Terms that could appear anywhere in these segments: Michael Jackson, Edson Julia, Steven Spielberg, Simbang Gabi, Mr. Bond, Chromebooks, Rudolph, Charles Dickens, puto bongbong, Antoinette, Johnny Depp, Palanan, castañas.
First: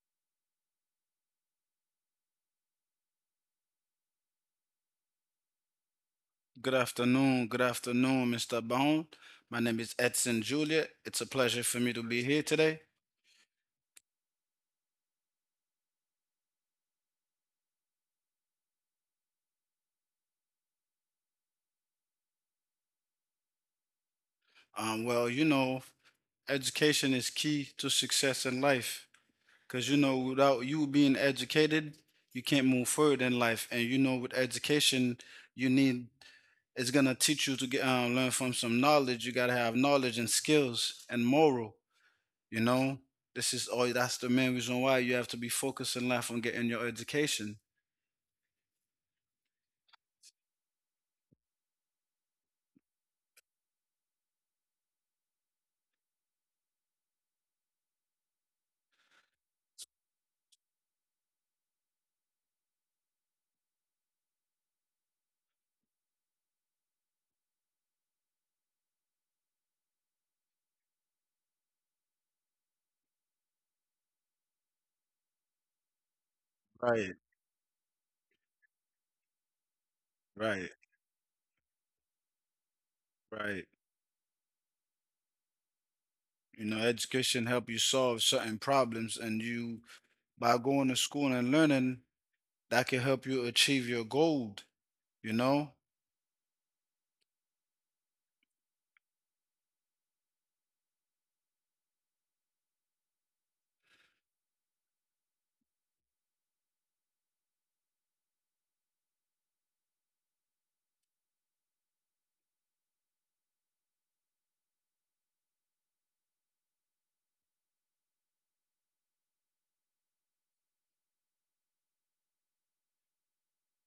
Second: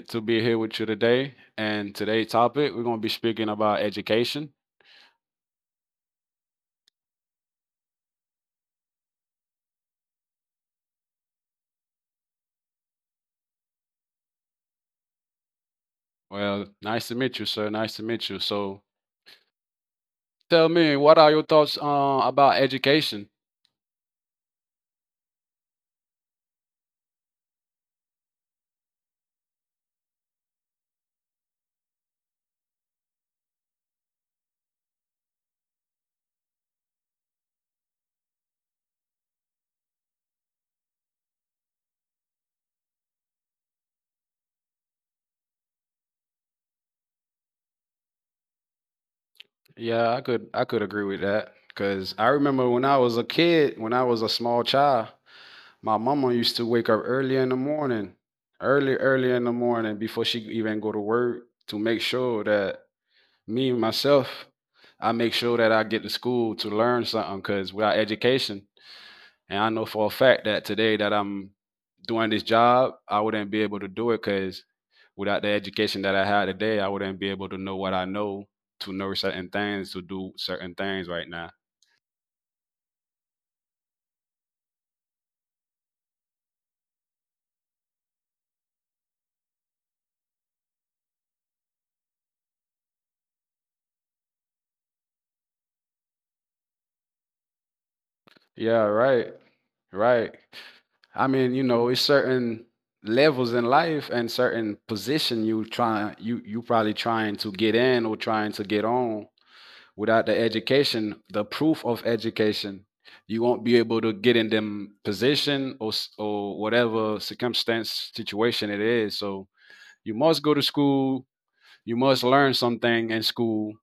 to be here with you today. And today's topic, we're going to be speaking about education. Good afternoon. Good afternoon, Mr. Bond. My name is Edson Julia. It's a pleasure for me to be here today. Well, nice to meet you, sir. Nice to meet you. So, tell me, what are your thoughts about education? Um, well, you know, Education is key to success in life. Because, you know, without you being educated, you can't move forward in life. And, you know, with education, you need, it's going to teach you to learn from some knowledge. You got to have knowledge and skills and moral, you know? That's the main reason why you have to be focused in life on getting your education. Yeah, I could agree with that because I remember when I was a kid, when I was a small child, my mama used to wake up early in the morning, early in the morning before she even go to work to make sure that me myself, I make sure that I get to school to learn something because without education, and I know for a fact that today that I'm doing this job, I wouldn't be able to do it because without the education that I had today, I Right, wouldn't be able to know what I know to know certain things, to do right, certain things right now. right. You know, education help you solve certain problems, and you by going to school and learning, that can help you achieve your goal. You know, Yeah, right. Right. I mean, you know, it's certain levels in life and certain position you probably trying to get in or trying to get on. Without the education, the proof of education, you won't be able to get in them position or or whatever circumstance situation it is. So you must go to school. You must learn something in school,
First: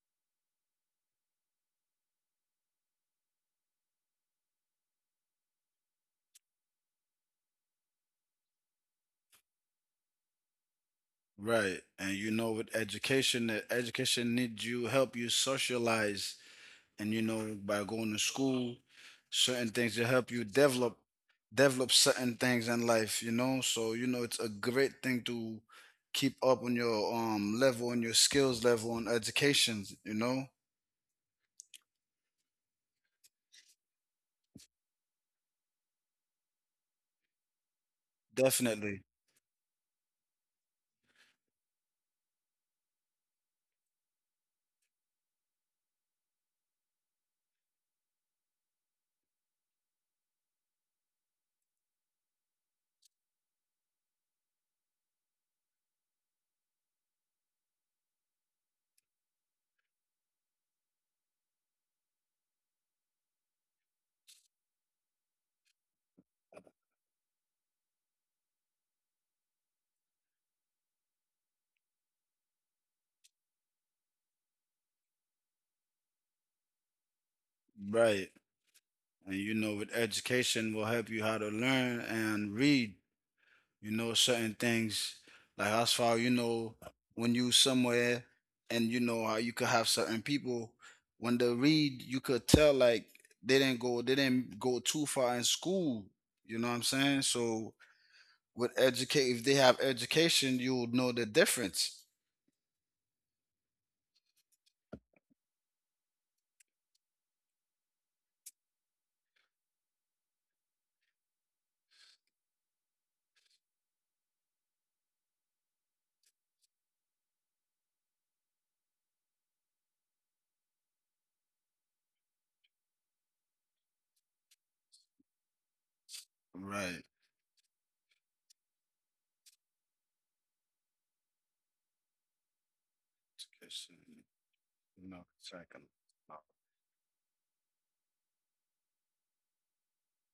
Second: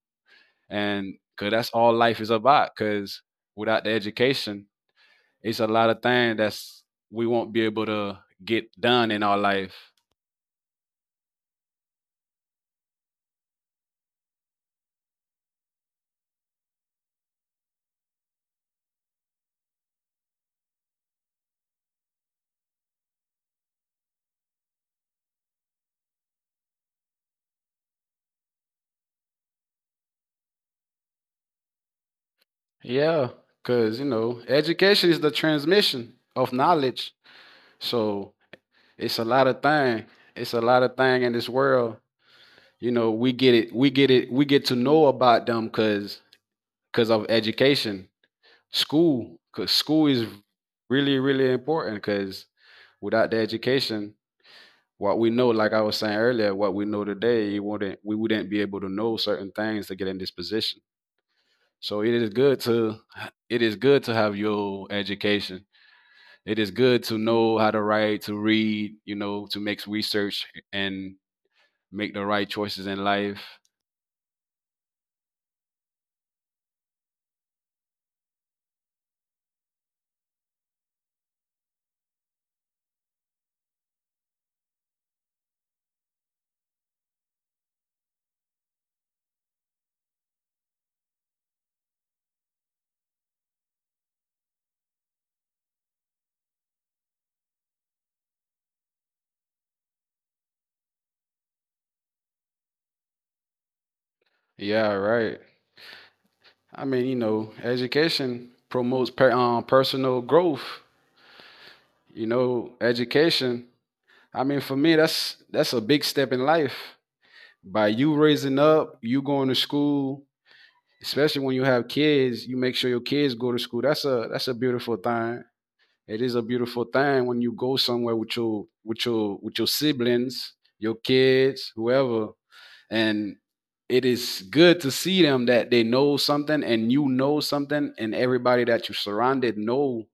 and because that's all life is about. Because without the education, it's a lot of things that's we won't be able to get done in our life. right. And you know, with education, that education needs you, help you socialize, and you know, by going to school, certain things to help you develop certain things in life, you know? So, you know, it's a great thing to keep up on your level, on your skills level, on education, you know? Yeah, because you know, education is the transmission of knowledge. So Definitely. it's a lot of thing. It's a lot of thing in this world. You know, we get it. We get it. We get to know about them because of education, school. Because school is really important. Because without the education, what we know, like I was saying earlier, what we know today, it wouldn't we wouldn't be able to know certain things to get in this position. So it is good to have your education. It is good to know how to write, to read, you know, to make research and make the right choices in life. Right. And you know, with education will help you how to learn and read. You know, certain things, like as far you know, when you somewhere, and you know how you could have certain people, when they read, you could tell like they didn't go too far in school. You know what I'm saying? So, with educate if they have education, you would know the difference. Yeah, right. I mean, you know, education promotes personal growth. You know, education. I mean, for me, that's a big step in life. By you raising up, you going to school, especially when you have kids, you make sure your kids go to school. That's a beautiful thing. It is a beautiful Right. thing when you go somewhere with your siblings, your kids, whoever, and Education. it is good to No, see them that second. they know something and you know something and everybody that you surrounded know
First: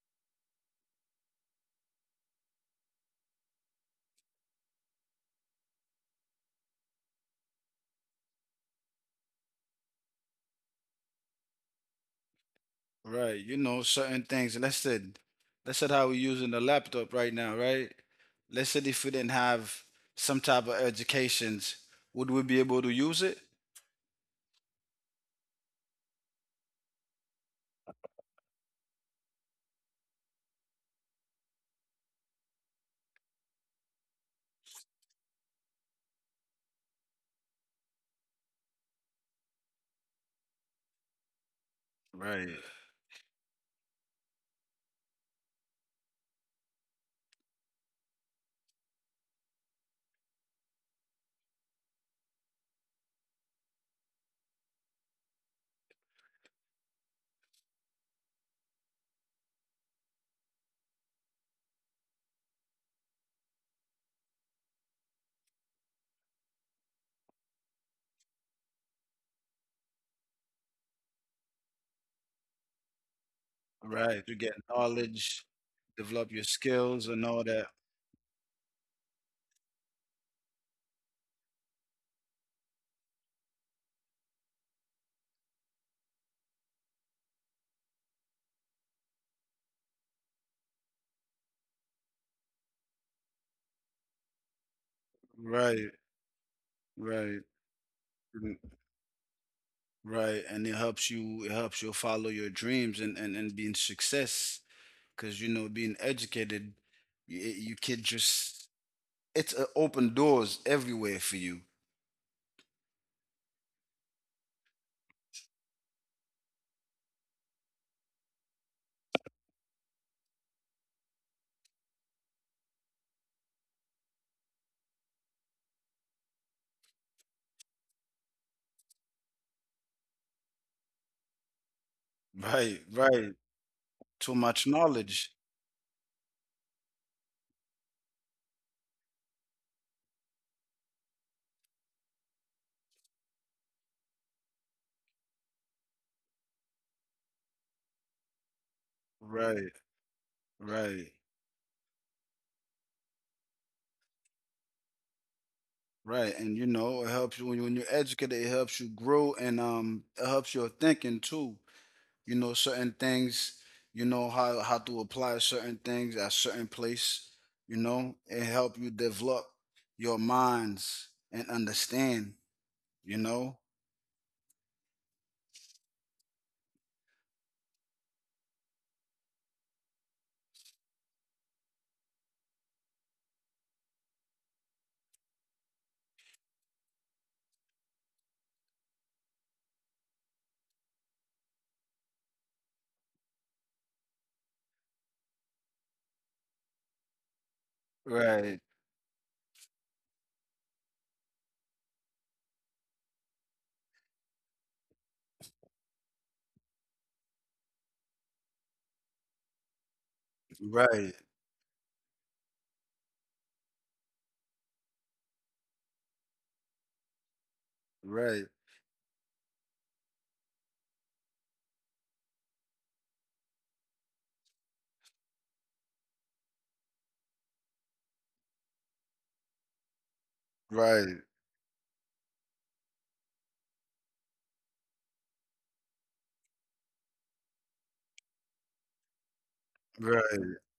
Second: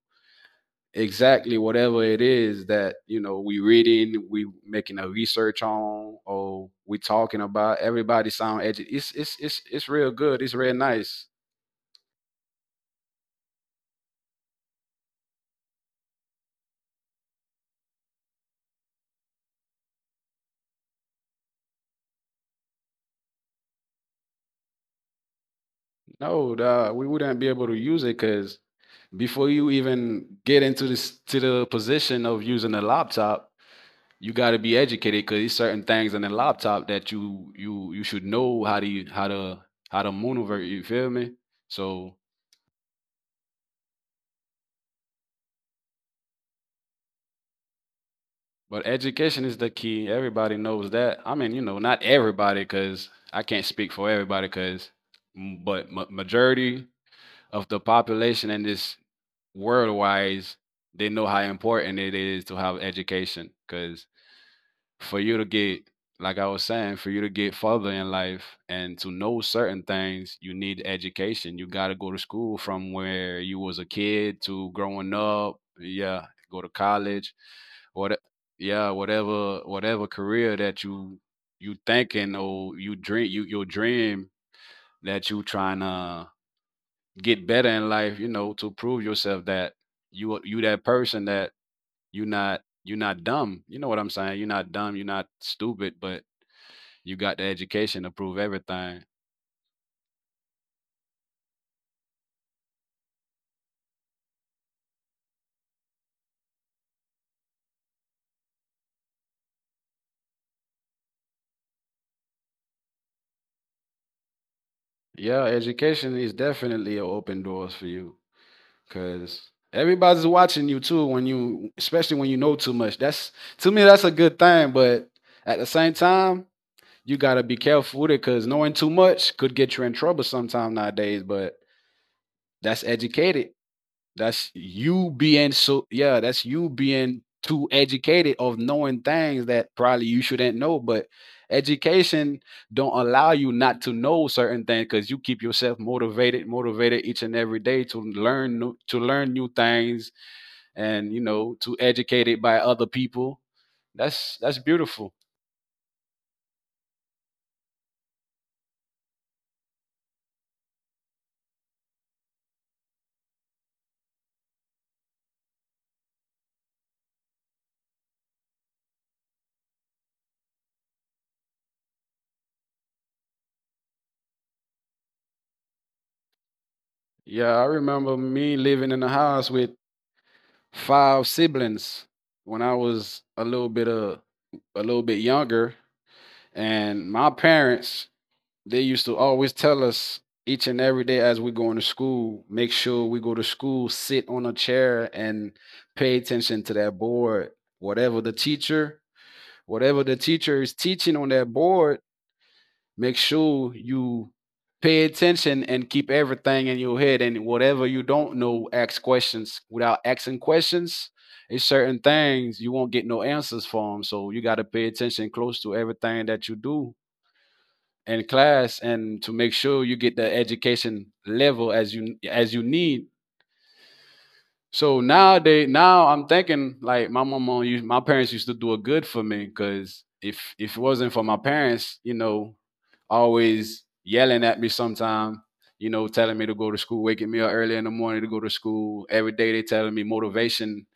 exactly whatever it is that you know we reading we making a research on or we talking about everybody sound it's real good it's real nice. Right, you know, certain things. Let's say how we're using the laptop right now, right? Let's say if we didn't have some type of educations, would we be able to use it? No, we wouldn't be able to use it because before you even get into this to the position of using a laptop you got to be educated because there's certain things in the laptop that you should know how to how to maneuver, you feel me? So Right, but education is the key, everybody knows that. I mean, you know, not everybody because I can't speak for everybody because but majority of the population in this world wise, they know how important it is to have education. Because for you to get, like I was saying, for you to get further in life and to know certain things, you need education. You got to go to school from where you was a right. kid To get to growing up. knowledge, Yeah, develop go your to skills, college. and all that. What? Yeah, whatever, whatever career that you thinking or your dream that you trying to get better in life. You know, to prove yourself that you that person, that you not dumb. You know what I'm saying? You're not dumb. You're not stupid, Right, but you got the right, education to prove mm, everything. right. And it helps you. It helps you follow your dreams and being success. Because you know, being you can just. It's open doors everywhere for you. Yeah, education is definitely a open doors for you because everybody's watching you too when you, especially when you know too much. That's, to me, that's a good thing, but at the same time, you gotta be careful with it because knowing too much could get you in trouble sometime nowadays. But that's Right, educated. right. That's Too much you knowledge. being, so yeah, that's you being too educated of knowing things that probably you shouldn't know, but education don't allow you not to know certain things because you keep yourself motivated each and every day to learn new Right, things and you right, know to educate it by other people. That's beautiful. right. And you know, it helps you when you're educated, it helps you grow, and it helps your thinking too. You know, certain things, you know how to apply certain things at certain place, you know, it help you develop your minds and understand, you know? Yeah, I remember me living in a house with five siblings when I was a little bit younger. And my parents, they used to always tell us each and every day as we're going to school, make sure we go to school, sit on a chair and pay attention to that board. Whatever the Right, teacher, whatever the teacher is teaching on that board, make sure you pay attention and keep everything in your head. And whatever you don't know, ask questions. Without asking questions, right, it's certain things you won't get no answers from. So you got to pay attention close to everything that you do in right, class and to make sure you get the education level as you need. So nowadays, now I'm thinking like my parents used to do a good for me because if it wasn't for my right, parents, you know, always yelling at me sometime, you know, telling me to go to school, waking me up early in the morning to go to school. Every day they telling me right, motivation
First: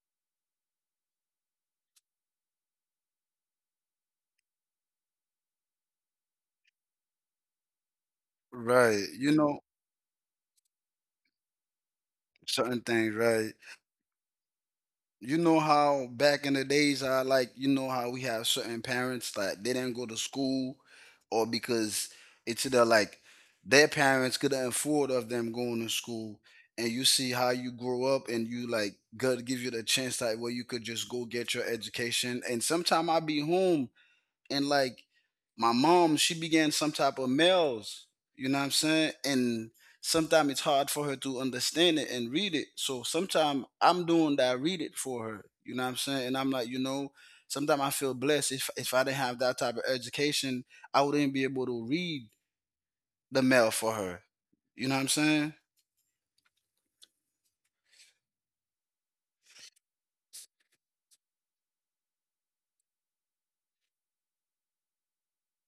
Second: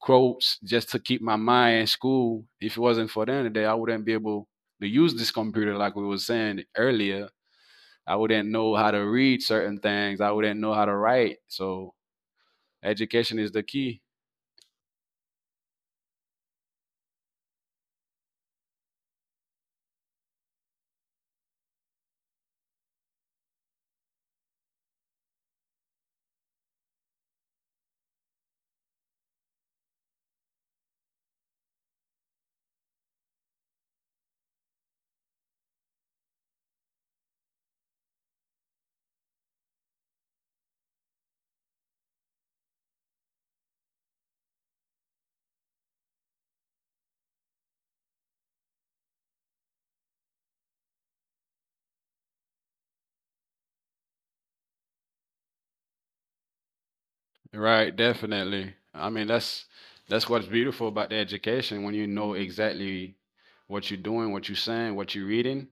quotes just to keep my mind in school. If it wasn't for them today, I wouldn't be able to use this computer like we were saying earlier. I wouldn't know how to right. You read know, certain things. I wouldn't know how to write. So certain things, education is right. the key. You know how back in the days, I like, you know how we have certain parents that they didn't go to school, or because it's either like their parents couldn't afford of them going to school, and you see how you grow up, and you like God give you the chance that where you could just go get your education. And sometime I be home, and like, my mom, she began some type of mails. You know what I'm saying? And sometimes it's hard for her to understand it and read it. So sometimes I'm doing that, I read it for her. You know what I'm saying? And I'm like, you know, sometimes I feel blessed. If I didn't have that type of education, I wouldn't be able to read the mail for her. You know what I'm saying? Right, definitely. I mean, that's what's beautiful about the education when you know exactly what you're doing, what you're saying, what you're reading,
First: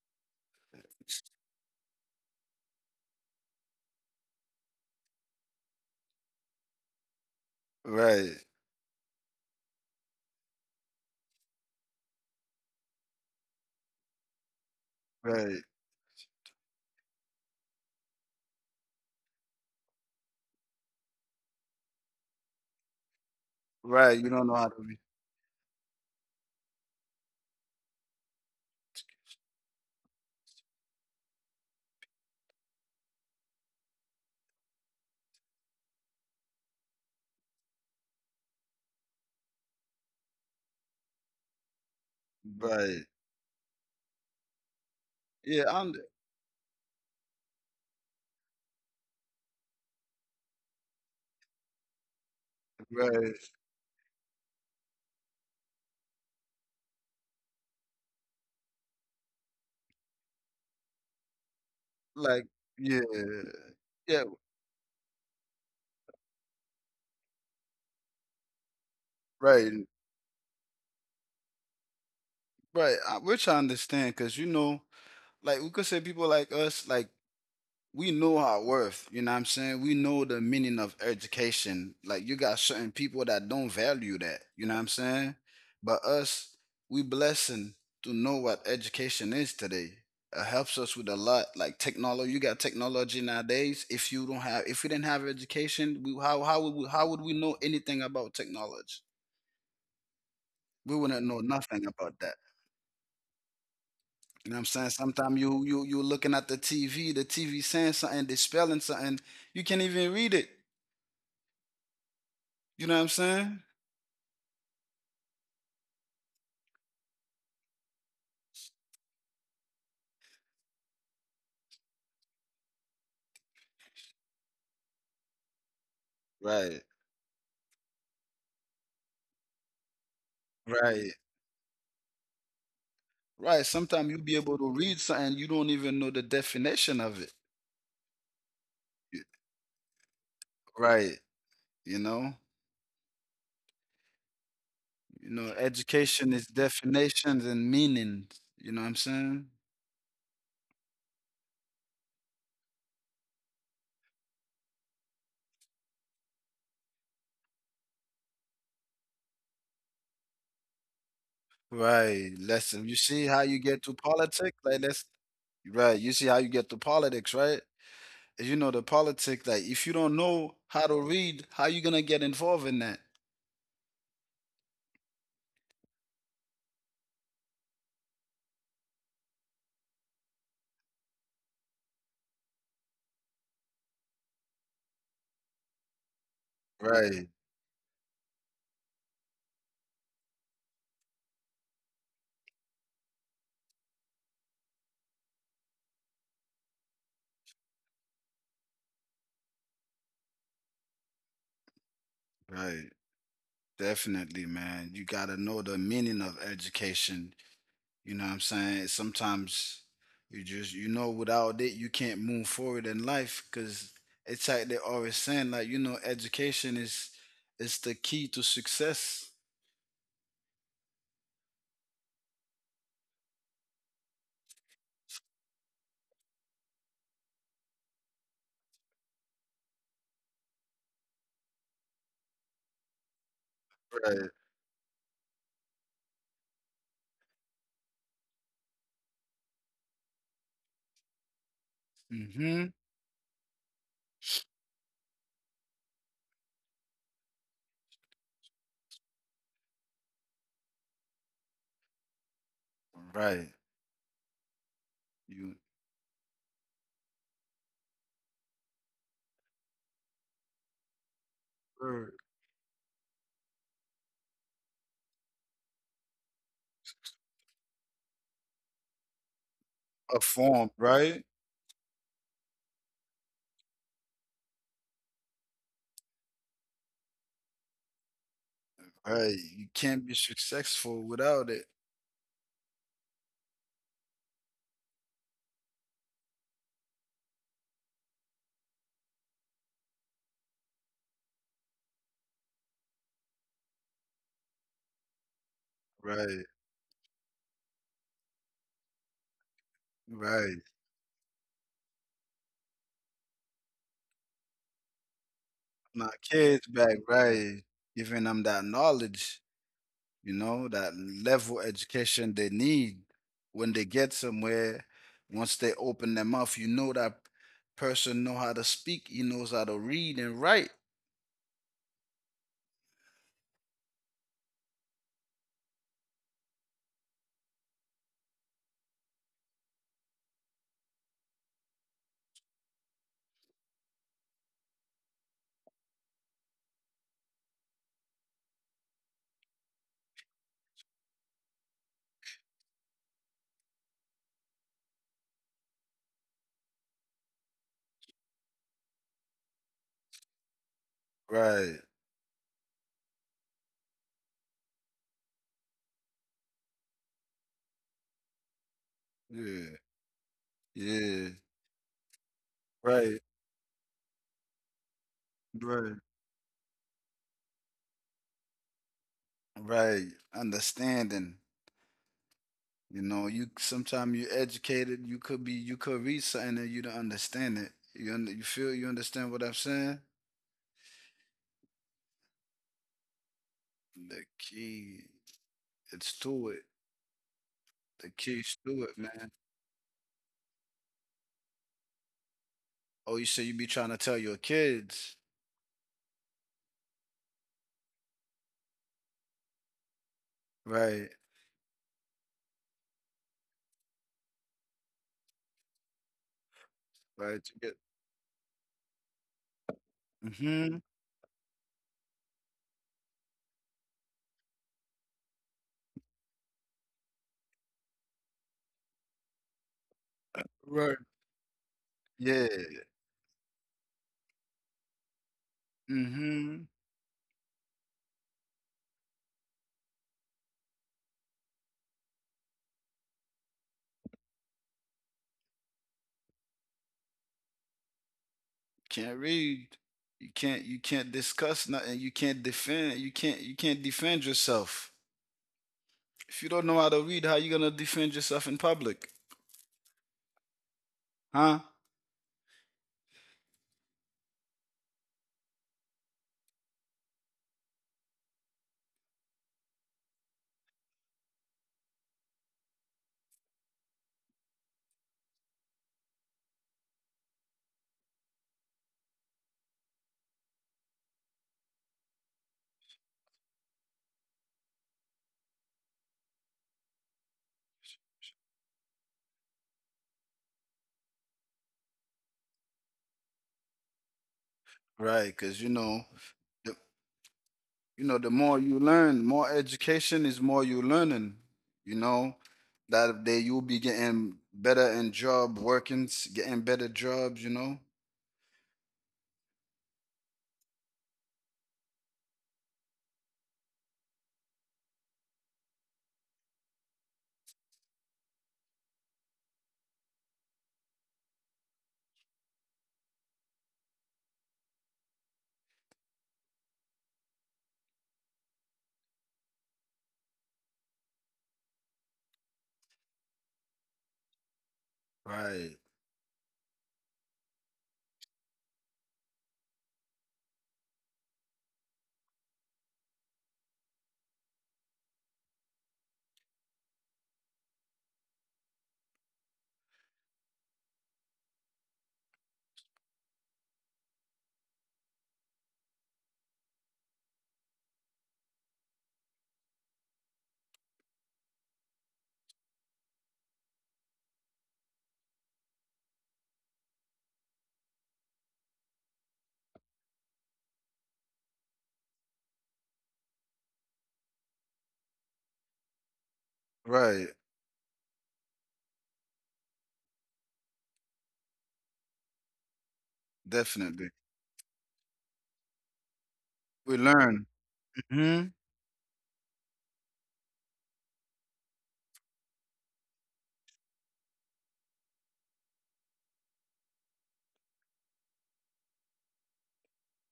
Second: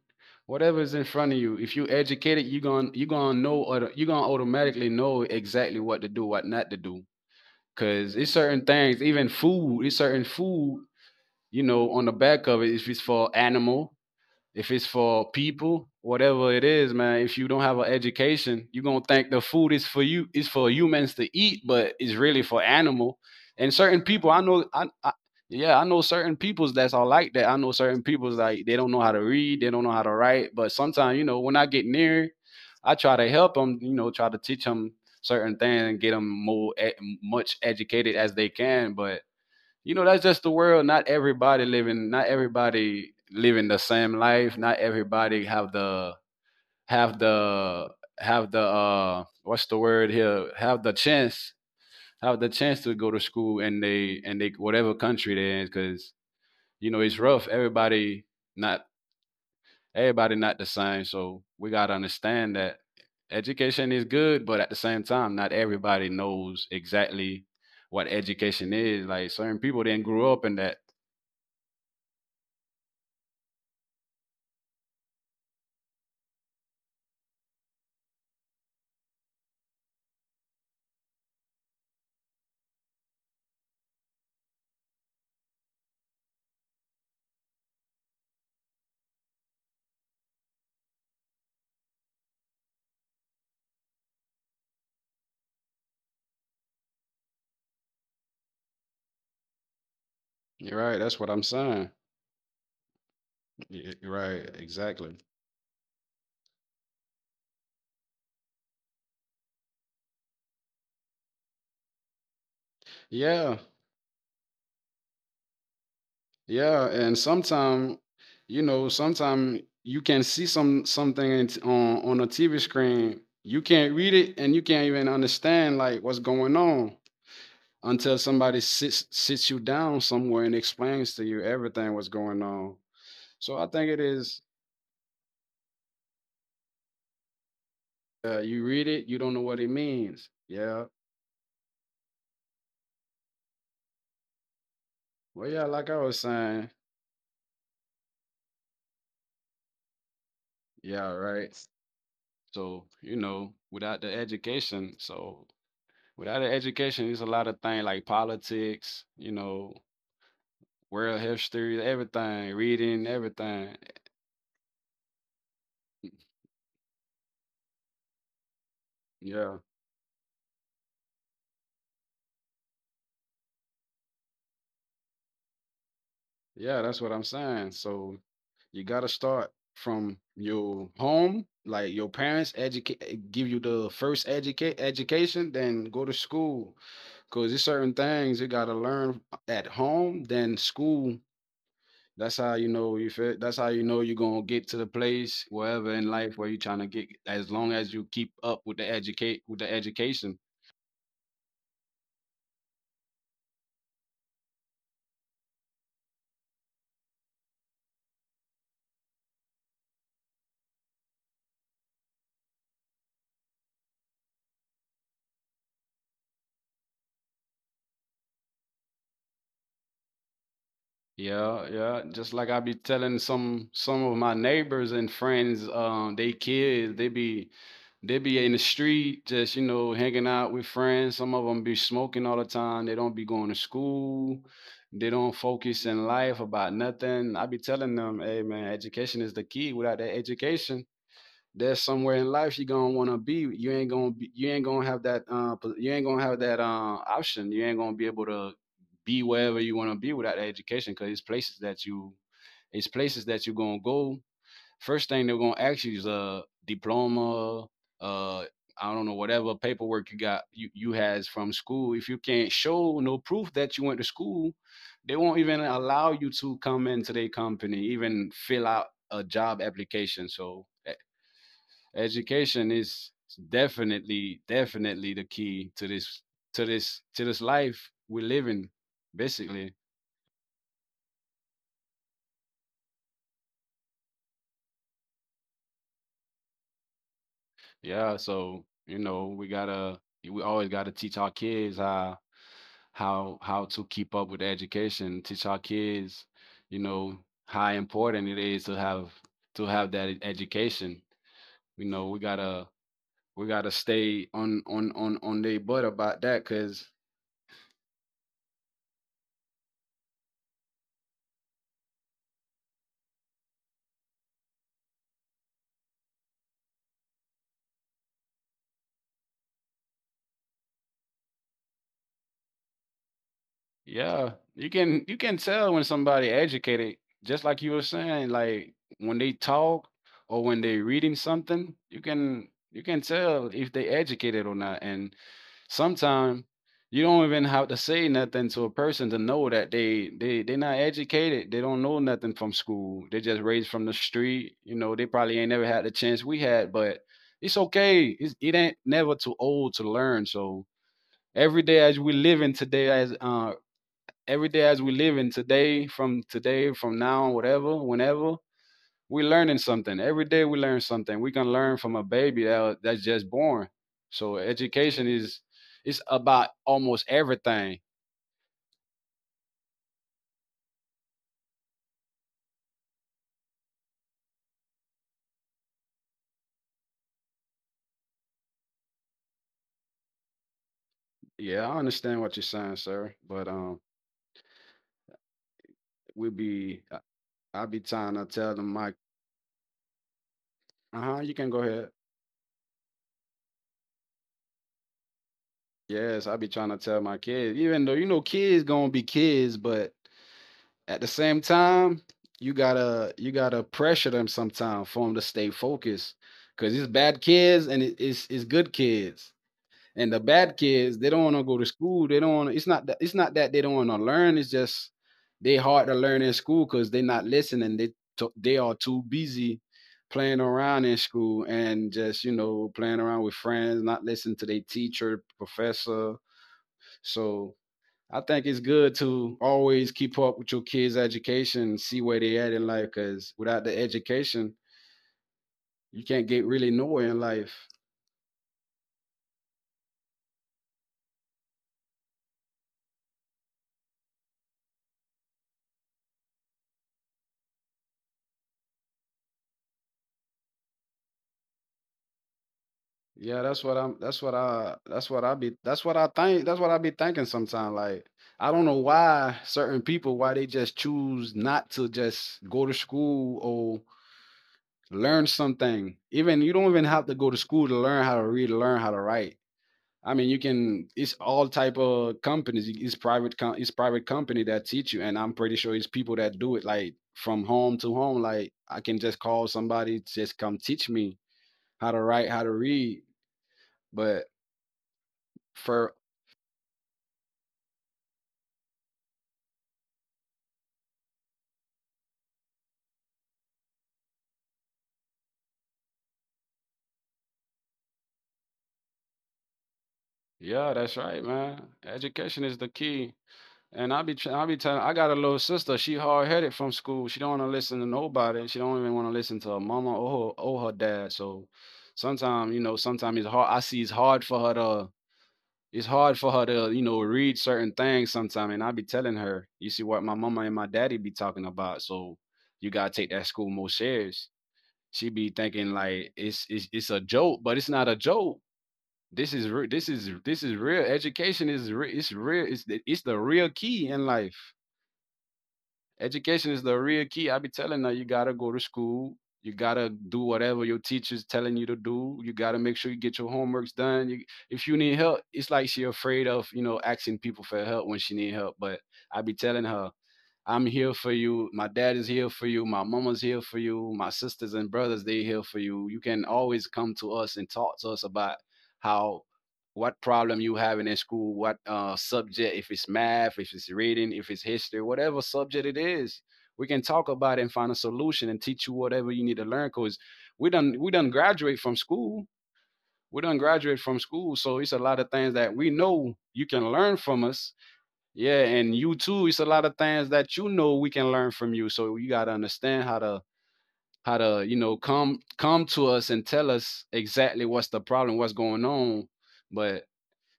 whatever is in front of you. If you educated, you're going to know auto- you're going to automatically know exactly what to do, what not to do. Cuz it's Right, certain things, even food, it's certain food, you know, on the back of it if it's for animal, if it's for right, people, whatever it is, man, if you don't have an education, you're gonna think the food is for you. It's for humans to eat, but it's really for animal. And certain right. people, You I don't know know, how to read. I yeah, I know certain peoples that's all like that. I know certain peoples like they don't know how to read, they don't know how to write. But sometimes, you know, when I get near, I try to help them, you know, try to teach them certain things and get them more much educated as they can. But you know that's just the world. Not everybody living, not Right. everybody living the same life. Not everybody Yeah, have I'm the, have the have the, what's the word here, have the chance, have the chance to go to right. school, and they whatever country they're in. Because you know it's rough. Everybody not, everybody not the same, so we got to Like, understand that yeah. education is Yeah, good but at the same time not everybody knows exactly what education is, like certain right. people didn't grow up in that. Right. Which I understand, cause you know, like, we could say people like us, like, we know our worth. You know what I'm saying? We know the meaning of education. Like, you got certain people that don't value that. You know what I'm saying? But us, we blessing to know what education is today. It helps us with a lot. Like technology, you got technology nowadays. If you don't have, if we didn't have education, we, how would we know anything about technology? We That's wouldn't what know I'm nothing saying. about that. Right, You know what I'm saying? exactly. Sometimes you looking at the TV, the TV saying something, they spelling something, you can't even read it. You know what I'm saying? Yeah, yeah, and sometime, you know, sometime you can see some something on a TV screen, you can't read it, and you can't even understand like what's going Right. on until somebody sits you down somewhere and explains Right. to you everything what's going on. So I Right. think it Sometimes you is. be able to read something you don't even know the definition of it. You read it, you y- don't know what it means. Yeah. Right. You know? You Well, know, yeah, like I was education is saying. definitions and meanings. You know what I'm saying? Yeah, right. So you know, without the education, so without an education, it's a lot of things like politics, you know, world history, Right. everything, Lesson. You reading, see how you everything. get to politics? Like, that's right. You see how you get to politics, right? You know, the politics, Yeah. like, if you don't know how to read, how you gonna get involved in that? Yeah, that's what I'm saying. So you gotta start from your home, like your parents give you the first educate education, then go to school. Right, Cause there's certain things you gotta learn at home, then school. That's how you know you feel. That's how you know you're gonna get to the place wherever in life where you're trying to get. As long as you keep up with the education. right. Definitely, man, you gotta know the meaning of education. You know what I'm saying? Sometimes you just, you know, without it, you can't move forward in life. Because it's like they're always saying, like, you know, education is the key to success. Yeah, yeah. Just like I be telling some of my neighbors and friends, they kids, they be in the street, just you know, hanging out with friends. Some of them be smoking all the time. They don't be going to Right. school. They don't focus in life about nothing. I be telling them, hey man, education is the key. Without that education, there's somewhere in life you're Mm-hmm. gonna want to be. You ain't gonna have that option. You ain't gonna be able to be wherever you want to be without that education because it's places that you it's places that Right. you're gonna go. First thing they're you gonna ask you is a diploma, uh, I don't know whatever paperwork you got you has from school. If are you can't show no proof that you went to school, they won't even allow you to come into their company, even fill out a job a application. So form, right. education is definitely the key to this to this life we're living Right, you basically. can't be successful without it. Yeah, so you know we gotta, we always gotta teach our kids how to keep up with education, teach our kids, Right, you know, how important it is to have that right. education. You know, we gotta, we gotta stay on their butt My about that kids because— back, right. Giving them that knowledge, you know, that level education they need when they get somewhere. Once they open their mouth, you know that person know how to speak. He knows how to read and write. Yeah, you can, you can tell when somebody educated, just like you were saying, like when they talk or when they're reading something, you can, you can tell if they educated or not. And sometimes you don't even have to say nothing to a person to know that they're not educated. They don't know nothing from school. They just raised from the street. You know, they probably ain't never had the chance we had, but it's okay. It's, it ain't never too old to learn. So every Right. day as we live in today as every day as we live in today, from now, whatever, whenever, we learning Yeah. something. Every day we learn something. Yeah. We can learn from a baby that that's Right. just born. So education is, Right. it's about almost everything. Right. Understanding. You know, you sometimes you educated. You could be. You could read something and you don't understand it. You feel. You understand what I'm saying? Yeah, I understand what you're saying, sir. But The key, it's we to it. be I- I be The trying to keys tell them to it, my— man. Uh huh. You can go ahead. Oh, you say you be trying to tell your kids, Yes, I be trying to tell my kids, even though you know kids gonna be kids, but at the right? same time, you gotta, you gotta pressure them sometime for them to stay focused, because it's bad Right. To kids get, and it's good kids. And the bad mm-hmm. kids, they don't want to go to school. They don't wanna, it's not that, it's not that they don't want to learn. It's just they hard to learn in school because they're not listening. They they are too busy playing around in Right. school and just, you Yeah. know, playing around with friends, not listening to their teacher, professor. Mm-hmm. So I think it's good to always keep up with your kids' education and see where they at in life. Cause without the education, you can't get really nowhere in life. Can't read. You can't. You can't discuss nothing. You can't defend. You can't. You can't defend yourself. If you don't know how to read, how you gonna defend yourself in public, huh? Yeah, That's what I be. That's what I think. That's what I be thinking sometimes. Like I don't know why certain people, why they just choose not to just go to school or learn something. Even you don't even have to go to school to learn how to read, or learn how to write. I mean, you can. It's all type of companies. It's private. It's private company that teach you, and I'm pretty sure it's people that do it like from home to home. Like I can just call somebody, just come teach me how to write, how to read. But Right. Cause you for know, the more you learn, more education is more you learning. You know, that day you'll be getting better in job workings, getting better jobs. You know, Yeah, that's right, man. Education is the key. And I be telling. I got a little sister. She hard headed from school. She don't want to listen to nobody. She don't even want to listen to her mama or her dad. So sometimes, you know, sometimes it's hard. I see it's hard for her to, you know, read certain things sometimes. And I be telling her, you see what my mama and my daddy be talking about. So you gotta take that school more serious. She be thinking right. like it's a joke, but it's not a joke. This is, this is real. Education is it's real. It's the real key in life. Education is the real key. I be telling her you gotta go to school. You gotta do whatever your teacher's telling you to do. You gotta make sure you get your homeworks done. You, if you need help, it's like she afraid of, you know, asking people for help when she need help. But I be telling her, I'm here for you. My dad is here for you. My mama's here for you. My sisters and brothers, they here for you. You can always come to us and talk to us about how, what problem you having in school, what subject, if it's math, if it's reading, if it's history, whatever subject it is, we can talk Right? about it and find a solution and teach you whatever you need to learn. Cause we done graduate from school. We done graduate from Definitely, school, so it's a lot of things that we know you can learn we from learn. us. Yeah, Hmm. and you too. It's a lot of things that, you know, we can learn from you. So you gotta understand how to, you know, come to us and tell us exactly what's the problem, what's going on. But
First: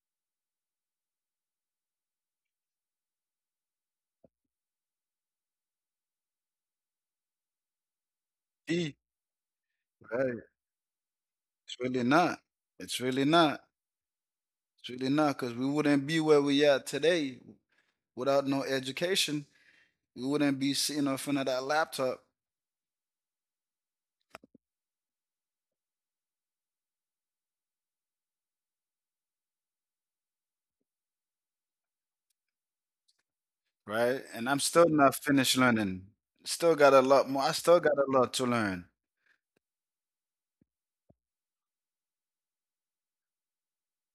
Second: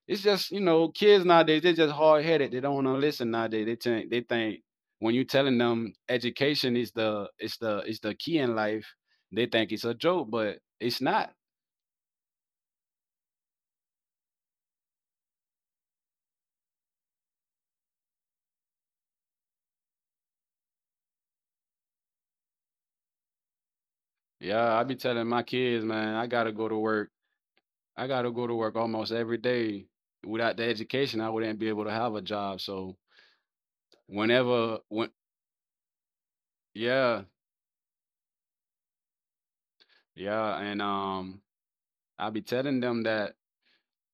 it's just, you know, kids nowadays, they're just hard headed. They don't want to listen nowadays. They think when you telling them education is the is the is the key in life, they think it's a joke, Right? but it's not. It's really not. It's really not. It's really not, because we wouldn't be where we are today without no education. We wouldn't be sitting in front of that laptop, Yeah, I be telling my kids, man, I gotta go to work. I gotta go to work almost every day. Without the education, I wouldn't be able to have a job. So right? And I'm whenever still not when finished learning. Still got a Yeah, lot more. I still got a lot to learn. yeah. And I'll be telling them that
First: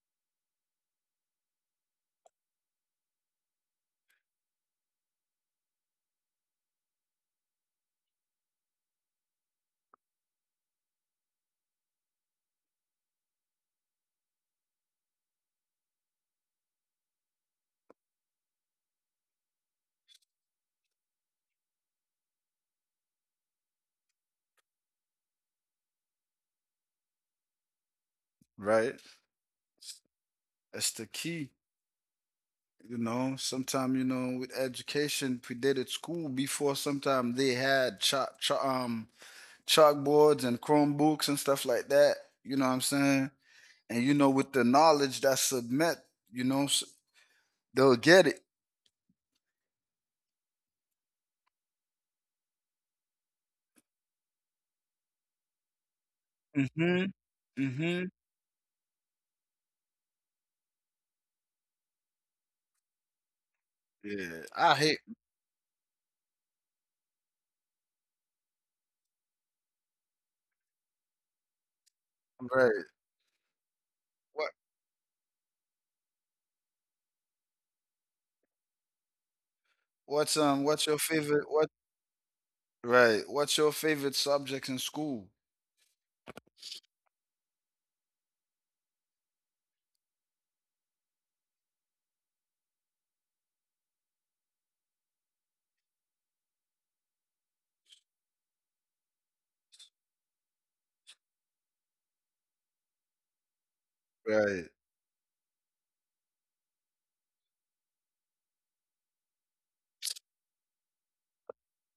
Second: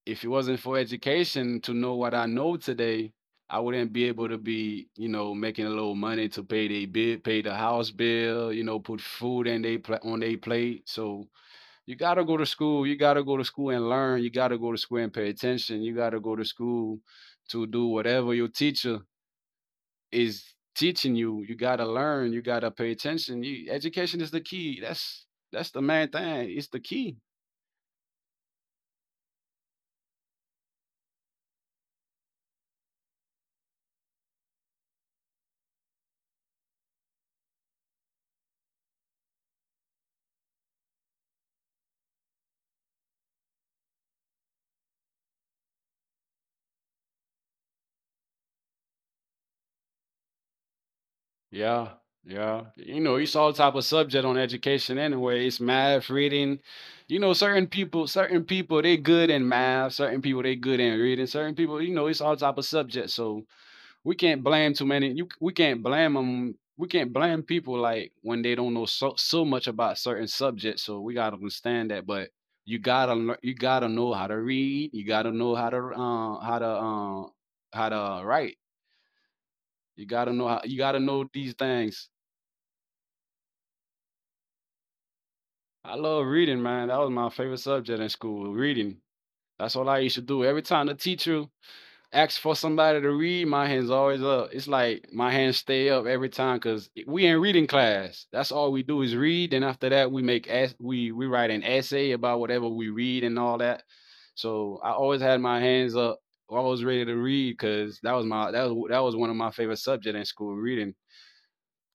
if it wasn't for education to know what I know today, I wouldn't be able to be, you know, making a little money to pay their bill, pay the house bill, you know, put food in on their plate. So you gotta go to school. You gotta go to school and learn. You gotta go to school and pay attention. You gotta go to school to do whatever your teacher is teaching you. You gotta learn. You gotta pay attention. You, education is the key. That's the main thing. It's the key. Right? That's the key. You know, sometimes you know, with education predated school before. Sometimes they had chalkboards and Chromebooks and stuff like that. You know what I'm saying? And you know, with the knowledge that's submit, you know, they'll get it. Yeah, yeah. You know, it's all type of subject on education anyway. It's math, reading. Hmm. You know, Hmm. Certain people, they good in math. Certain people, they good in reading. Certain people, you know, it's all type of subject. So we Yeah, can't I blame too hate. many. You we can't blame them. We can't blame people like when they don't know so much about certain subjects. So we gotta understand that. But Right. You gotta know how to What? read. You gotta know how to how to write. You gotta know how, you What's your gotta know favorite? these What? things. Right. What's your favorite subjects in school? I love reading, man. That was my favorite subject in school. Reading. That's all I used to do. Every time the teacher ask for somebody to read, my hand's always up. It's like my hands stay up every time because we in reading class. That's all we do is read. And after that, we make as we write an essay about whatever we read and all that. Right. So I always had my hands up, always ready to read because that was one of my favorite subject in school, reading.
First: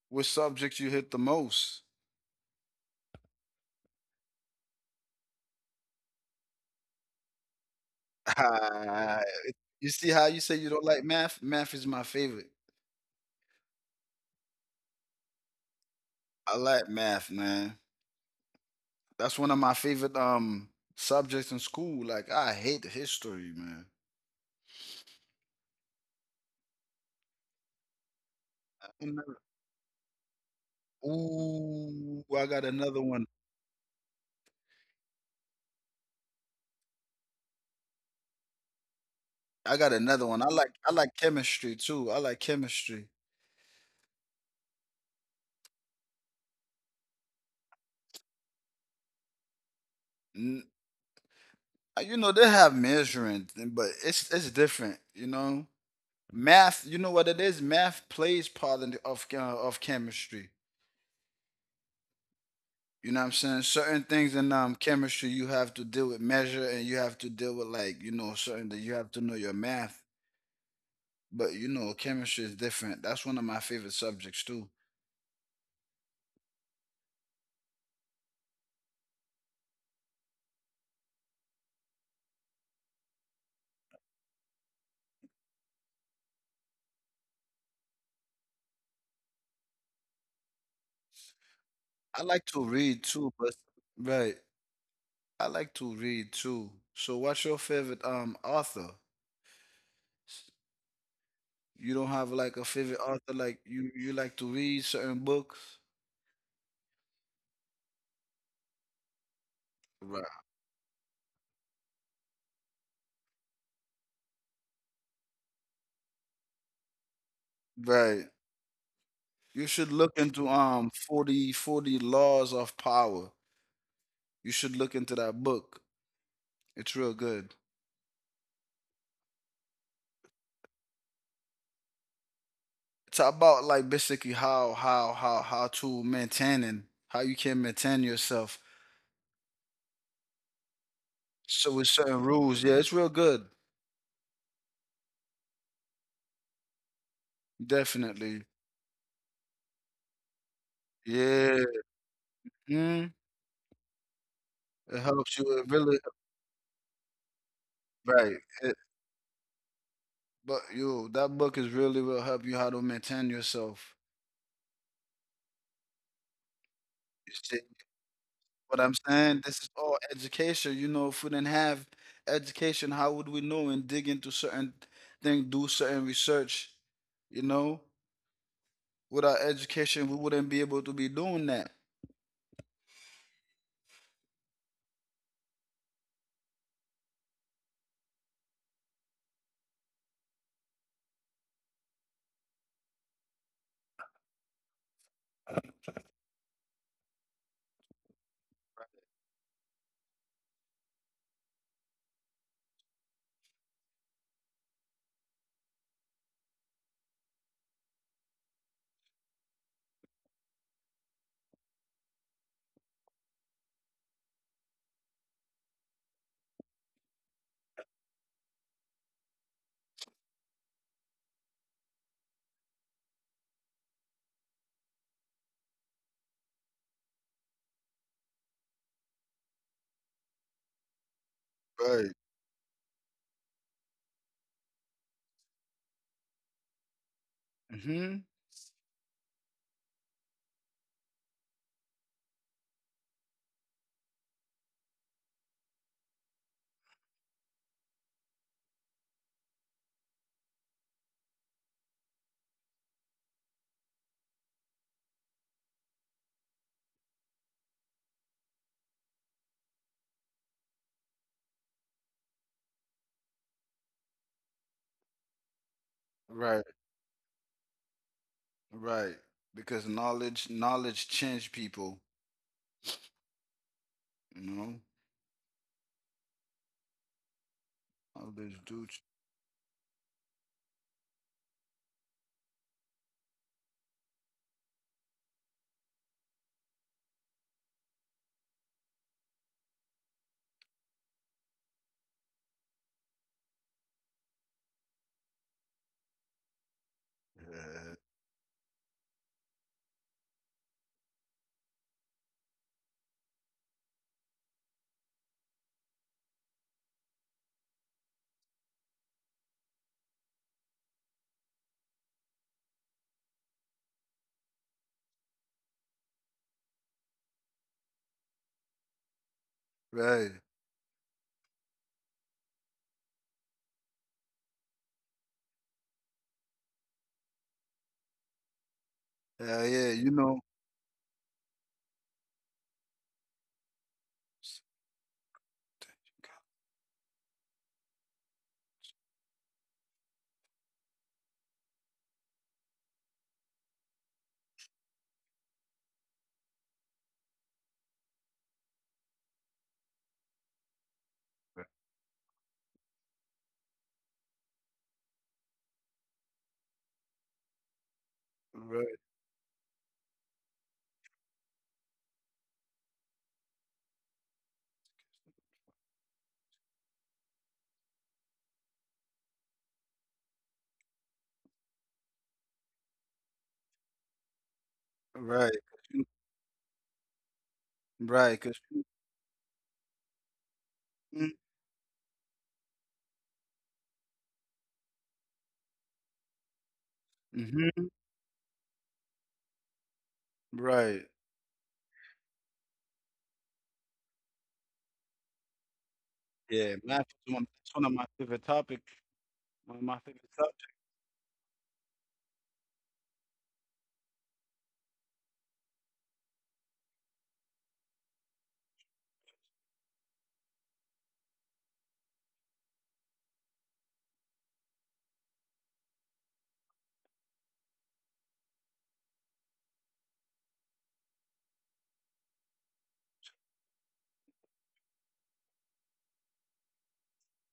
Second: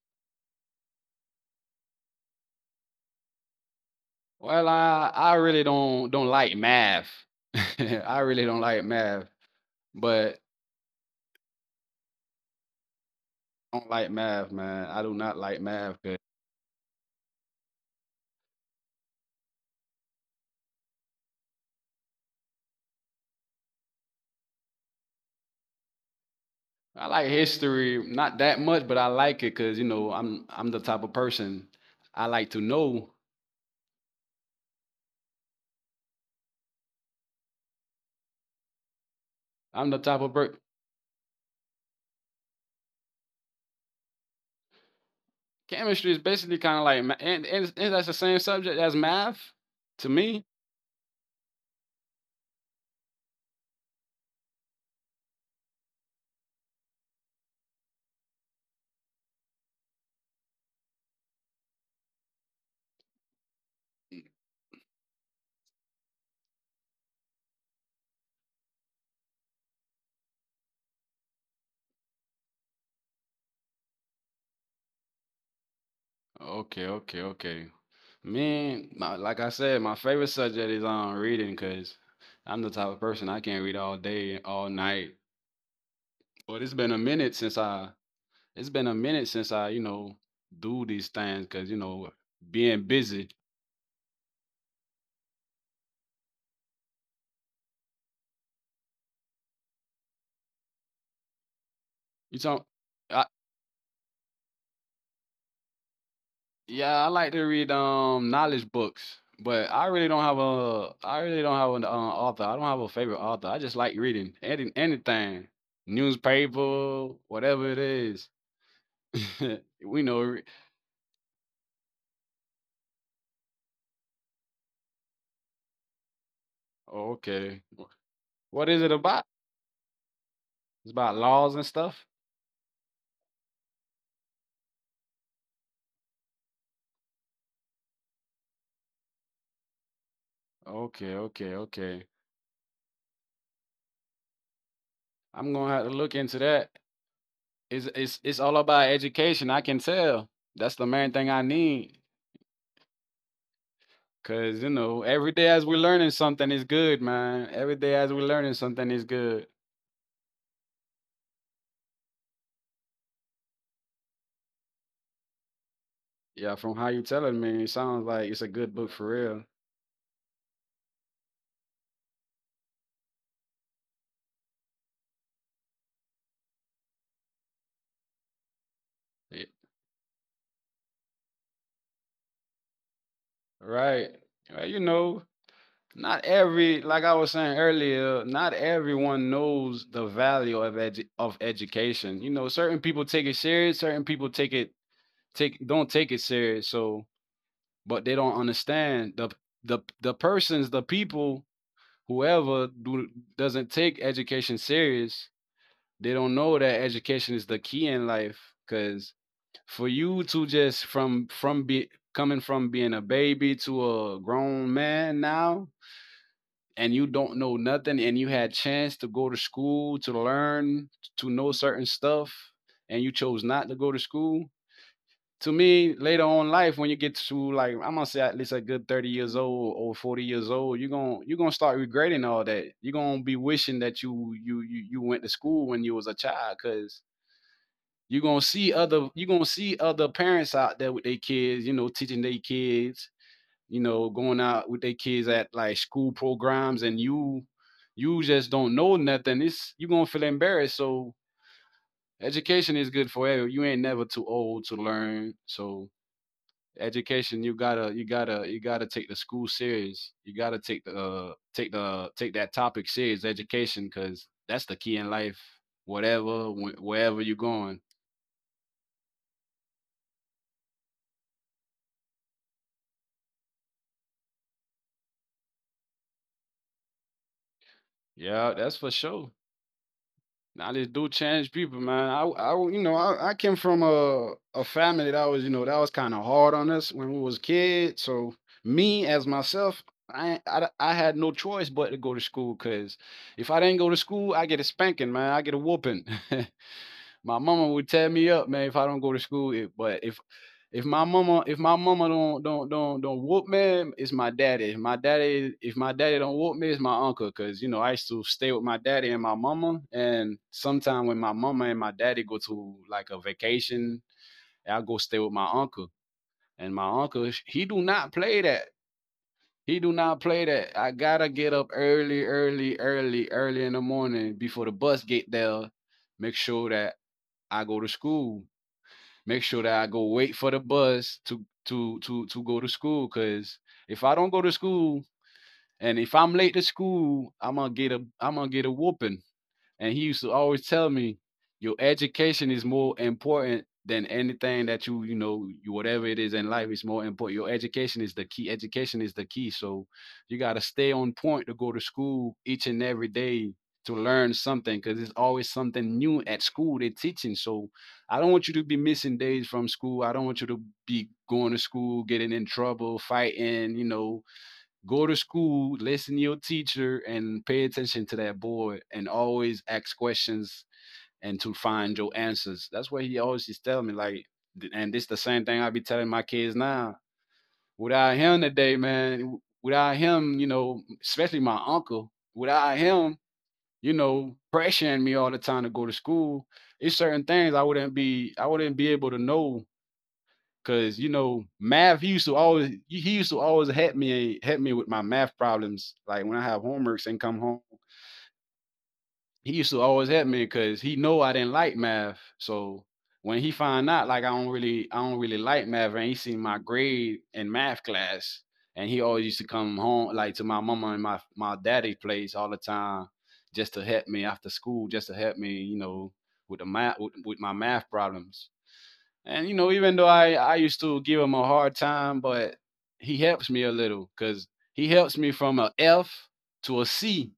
Which subject you hit the most? Well, I really don't like math. I really don't like Ah, math, you see how you but say you don't like math? Math is my favorite. I don't like math, man. I do not like math. I like math, man. That's one of my favorite subjects in school. Like, I hate history, man. I like history, not that much, but I And, uh, like it because you know I'm the type of person Ooh, I I like got to another know. one. I got I'm the another type one. of per- I like chemistry too. I like chemistry. chemistry is basically kind of like and that's the same subject as math to me. N- You know, they have measuring, but it's different. You know, math. You know what it is? Math plays part in the, of chemistry. You know what I'm saying? Certain things in chemistry, you have to deal with measure, and you have to deal with, like, you know, certain that you have to know your math. But you know, chemistry is different. That's one of my favorite subjects too. Okay, okay, okay. Man, like I said, my favorite subject is reading because I'm the type of person I can't read all day, all night. But it's been a minute since I, you know, do these things because you know I like to being read too, busy. but right. I like to read too. So what's your favorite author? You don't have You like a talk. favorite author? Like you like to read certain books? Yeah, I like to read knowledge books, but Right. I really don't have an author. I don't have a favorite author. I just like reading anything, newspaper, whatever it Right. is. You should We look know. into Re- forty laws of power. You should look into that book. It's oh, real good. okay, what is it about? It's about laws and stuff. It's about, like, basically how to maintain and how you can maintain yourself. Okay, okay, So, with okay. certain rules, yeah, it's real good. I'm gonna have to look into that. It's Definitely, all about education, I can tell. That's the main thing I yeah. need. Mm, Cause it every helps day you. as It we're really learning something is good, man. Every day as we're Right. learning It, something is good. but you, that book is really will help you how to maintain yourself. Yeah, from how you You telling see me, it sounds like it's a good what book I'm for saying? real. This is all education. You know, if we didn't have education, how would we know and dig into certain things, do certain research? You know. Without Yeah. education, we wouldn't be able to be doing that. Right. Well, not every like I was saying earlier, not everyone knows the value of of education. You know, certain people take it serious, certain people take it take don't take it serious. So, but they don't understand the persons, the people, whoever do, doesn't take education serious. They don't know that education is the key in life because for you to just from be coming from being a baby to a grown man now, and you don't know nothing, and you had chance to go to school to learn, to know certain stuff, and you chose not to go to school. To me, later on in life, when you get to, like, I'm gonna say at least a good 30 years old or 40 years old, you're gonna start Right. regretting all that. You're gonna be wishing that you went to school when you was a child, because Hmm. you're gonna see other you're gonna see other parents out there with their kids, you know, teaching their kids, you know, going out with their kids at, like, school programs, and you just don't know nothing. It's You're gonna feel embarrassed. So education is good for everyone. You ain't never too old to learn. So education, you gotta you gotta take the school serious, you gotta take the take that topic serious, education, because that's the key in life, Right, wherever you're going. right. Because knowledge, knowledge change people. You know, Yeah, knowledge that's do. for ch- sure. Now this do change people, man. You know, I came from a family that was, you know, that was kind of hard on us when we was kids. So me as myself, I had no choice but to go to school, because if I didn't go to school, I get a spanking, man. I get a whooping. My mama would Yeah. tear me up, man, if I don't go to school. But if if my mama don't whoop me, it's my daddy. If my daddy if my daddy don't whoop me, it's my uncle. Cause you know I used to stay with my daddy and my mama, and sometime when my mama and my daddy go to, like, a vacation, I go stay with my uncle. And my uncle, he do not play that. He do not Right. play that. I gotta get up early in the morning before the bus get there. Make sure that I go to school, make Yeah, sure that yeah. I go You wait know. for the bus to go to school. Cause if I don't go to school, and if I'm late to school, I'm gonna get a whooping. And he used to always tell me, "Your education is more important than anything that you, whatever it is in life, is more important. Your education is the key. Education is the key. So you got to stay on point to go to school each and every day to learn something, because there's always something new at school they're teaching. So I don't want you to be Right, missing days from school. I don't want you to be going to school, getting in trouble, fighting, you know, go to school, listen to your teacher, and pay attention to that board, and always ask questions and to find your answers." That's what he always just tell me. And this the same right, thing I be telling my kids now. Without right. him Cause today, man, without him, you know, especially my uncle, without him, you know, pressuring me all the time to go to school, it's certain things mm-hmm. I wouldn't be able to know. Cause Right. you know, math, he used to always help me with my math problems. Like when I have Yeah, math homeworks and is come one. home, That's one of my favorite topic. he used One to of my always favorite help me subjects. because he know I didn't like math. So when he find out like I don't really like math, and he seen my grade in math class, and he always used to come home like to my mama and my daddy place all the time, just to help me after school, just to help me, you know, with with my math problems. And you know, even though I used to give him a hard time, but he helps me a little, because he helps me from a F to a C,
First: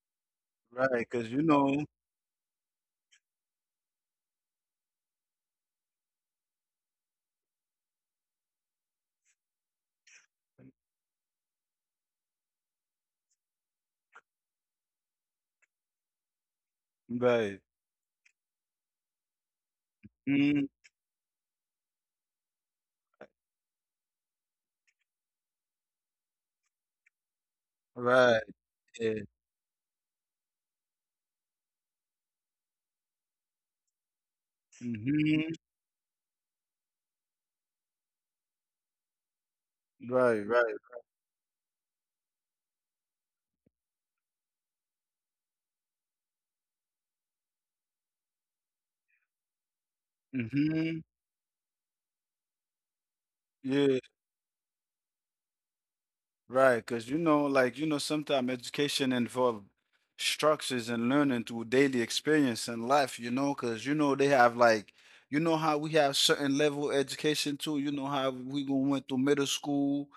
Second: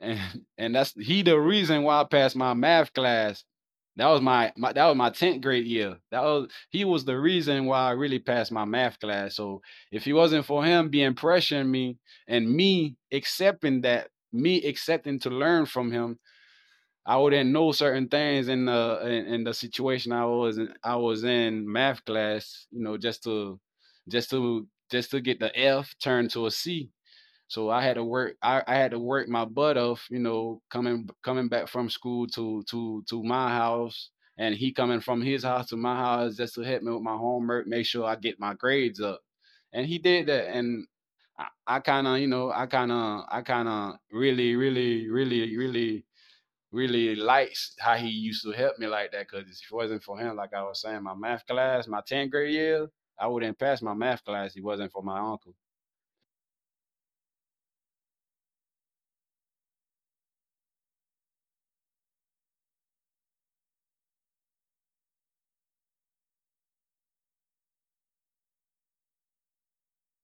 and and that's Right, he cause the you reason know. why I passed my math class. That was my, my that was my tenth grade year. That was He was the reason why I really passed my math class. So if he wasn't for him being pressuring me, and me accepting that, me accepting to learn from him, I wouldn't Right. know certain things in in the situation I was Mm, in. I was in math class, you know, just to get the F turned to a C. So right. I had to Yeah. work my butt off, you know, coming back from school to my house, and he coming from his Mm-hmm. house to my house just to help me with my homework, make sure I get my grades up. And he did that. Right. And Right. I kind of, you know, I kind of, really, really, really likes how he used to help me like that. Cause if it wasn't for him, like I was saying, Mm-hmm. my math class, my 10th grade year, I wouldn't pass my Yeah, math class, if it wasn't for my uncle. right. Because you know, like, you know, sometimes education involve structures and learning through daily experience and life. You know, because you know they have like, you know how we have certain level education too. You know how we go went to middle school,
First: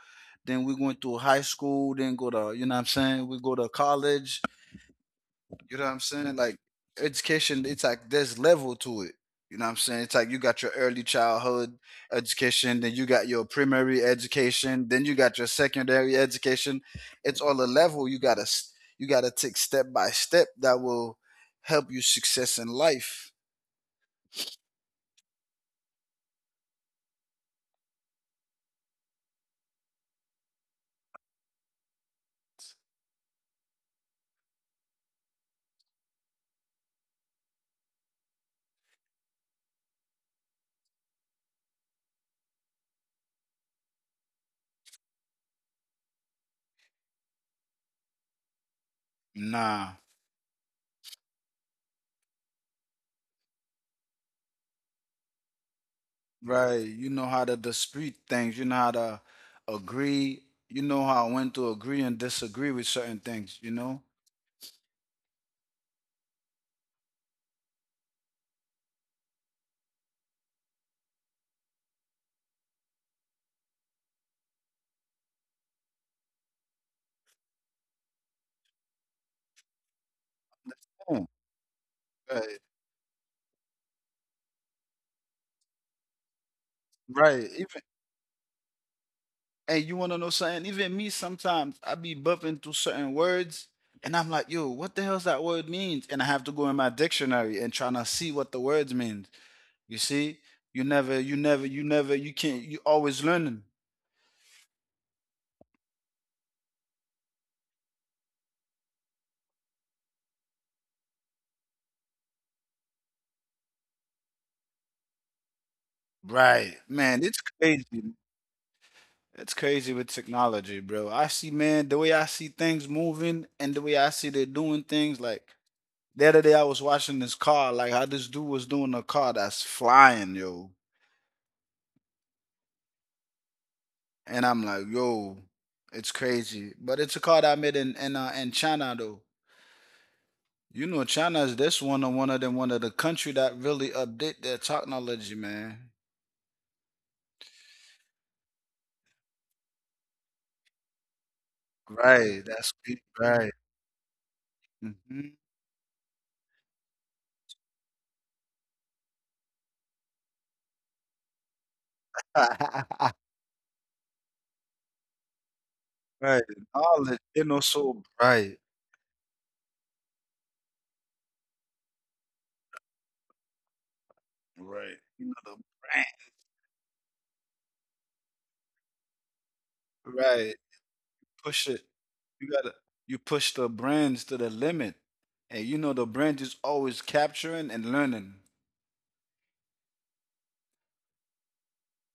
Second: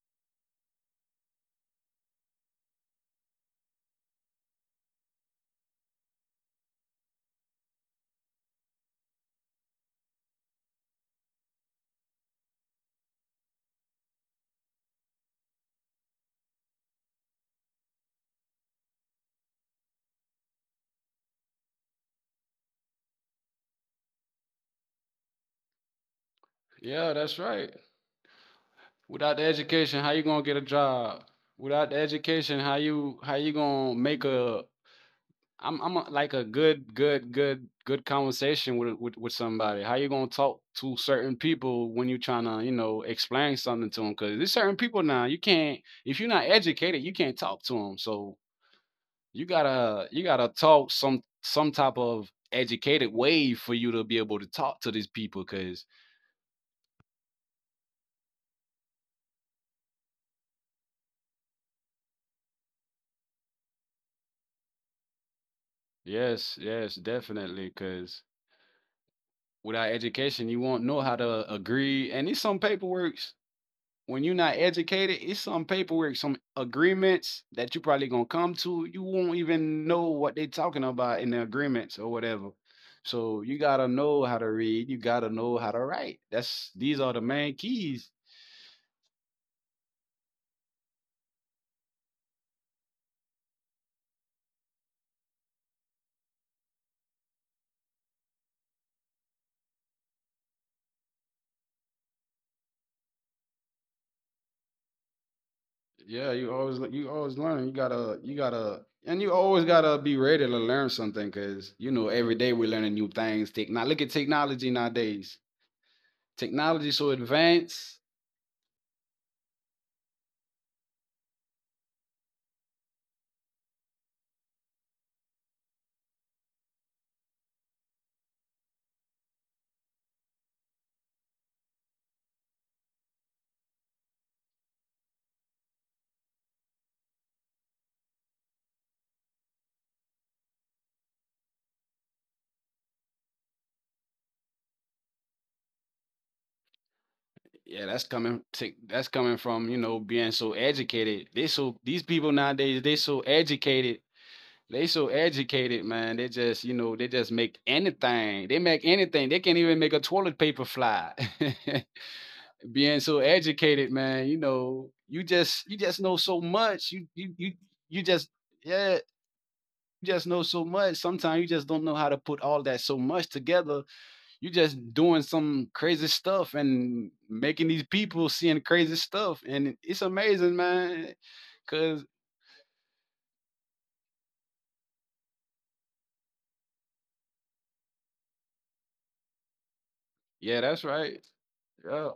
then we went to high school, then go to, you know what I'm saying, we go to college. You know what I'm saying? Like education, it's like there's level to it. You know what I'm saying? It's like you got your early childhood education, then you got your primary education, then you got your secondary education. It's all a level you you gotta take step by step that will help you success in life. Yeah, that's right. Without the education, how you gonna get a job? Without the education, how you gonna make a— I'm a, like a good conversation with somebody. How you gonna talk to certain people when you trying to, you know, explain something to them? Because there's certain people now you can't, if you're not educated, you can't talk to them. So you Nah, gotta talk some type of educated way for you to be able to talk to these people. Cause right? You know how to dispute things. You know how to agree. You know how when to agree and disagree with certain things. You know. yes, yes, definitely. Cause without education, you won't know how to agree. And it's some paperwork, when you're not educated, it's some paperwork, some agreements that you probably gonna come to, you won't even know what they're talking about in Mm. the agreements or whatever. Right. So you gotta know how to read. You gotta know how to write. That's these are the main Right. Even keys. And you want to know something? Even me, sometimes I be bumping through certain words, and I'm like, "Yo, what the hell's that word means?" And I have to go in my dictionary and trying to see what the words means. You see, you never, you can't. You always learning, Yeah, you always learn. You gotta and you always gotta be ready to learn something, because you know every day we're learning new things. Take now, look at technology nowadays. right? Technology so Man, it's advanced. crazy. It's crazy with technology, bro. I see, man, the way I see things moving and the way I see they're doing things. Like the other day, I was watching this car, like how this dude was doing a car that's flying, yo, and I'm like, yo, it's crazy. But it's a card I made in China though. You know, China is this one of the country that really update their technology, man. Yeah, that's coming. That's coming from, you know, being so educated. They so These people Right, that's nowadays, they good, so right. educated. They so hmm educated, man. They just, you know, they just make anything. They make anything. They can't even make a toilet paper fly. Being so educated, man. You know, you just know so right, much. Knowledge, you know, You so just— bright. yeah, you just know so much. Sometimes you just don't know how to put all that so much together. You just Right, doing you know the some crazy brand. stuff, and making these people seeing crazy stuff, and it's amazing, Right, man. push it. Cause You gotta you push the brands to the limit, and you know the brand is always capturing and learning. yeah, that's right. Yeah.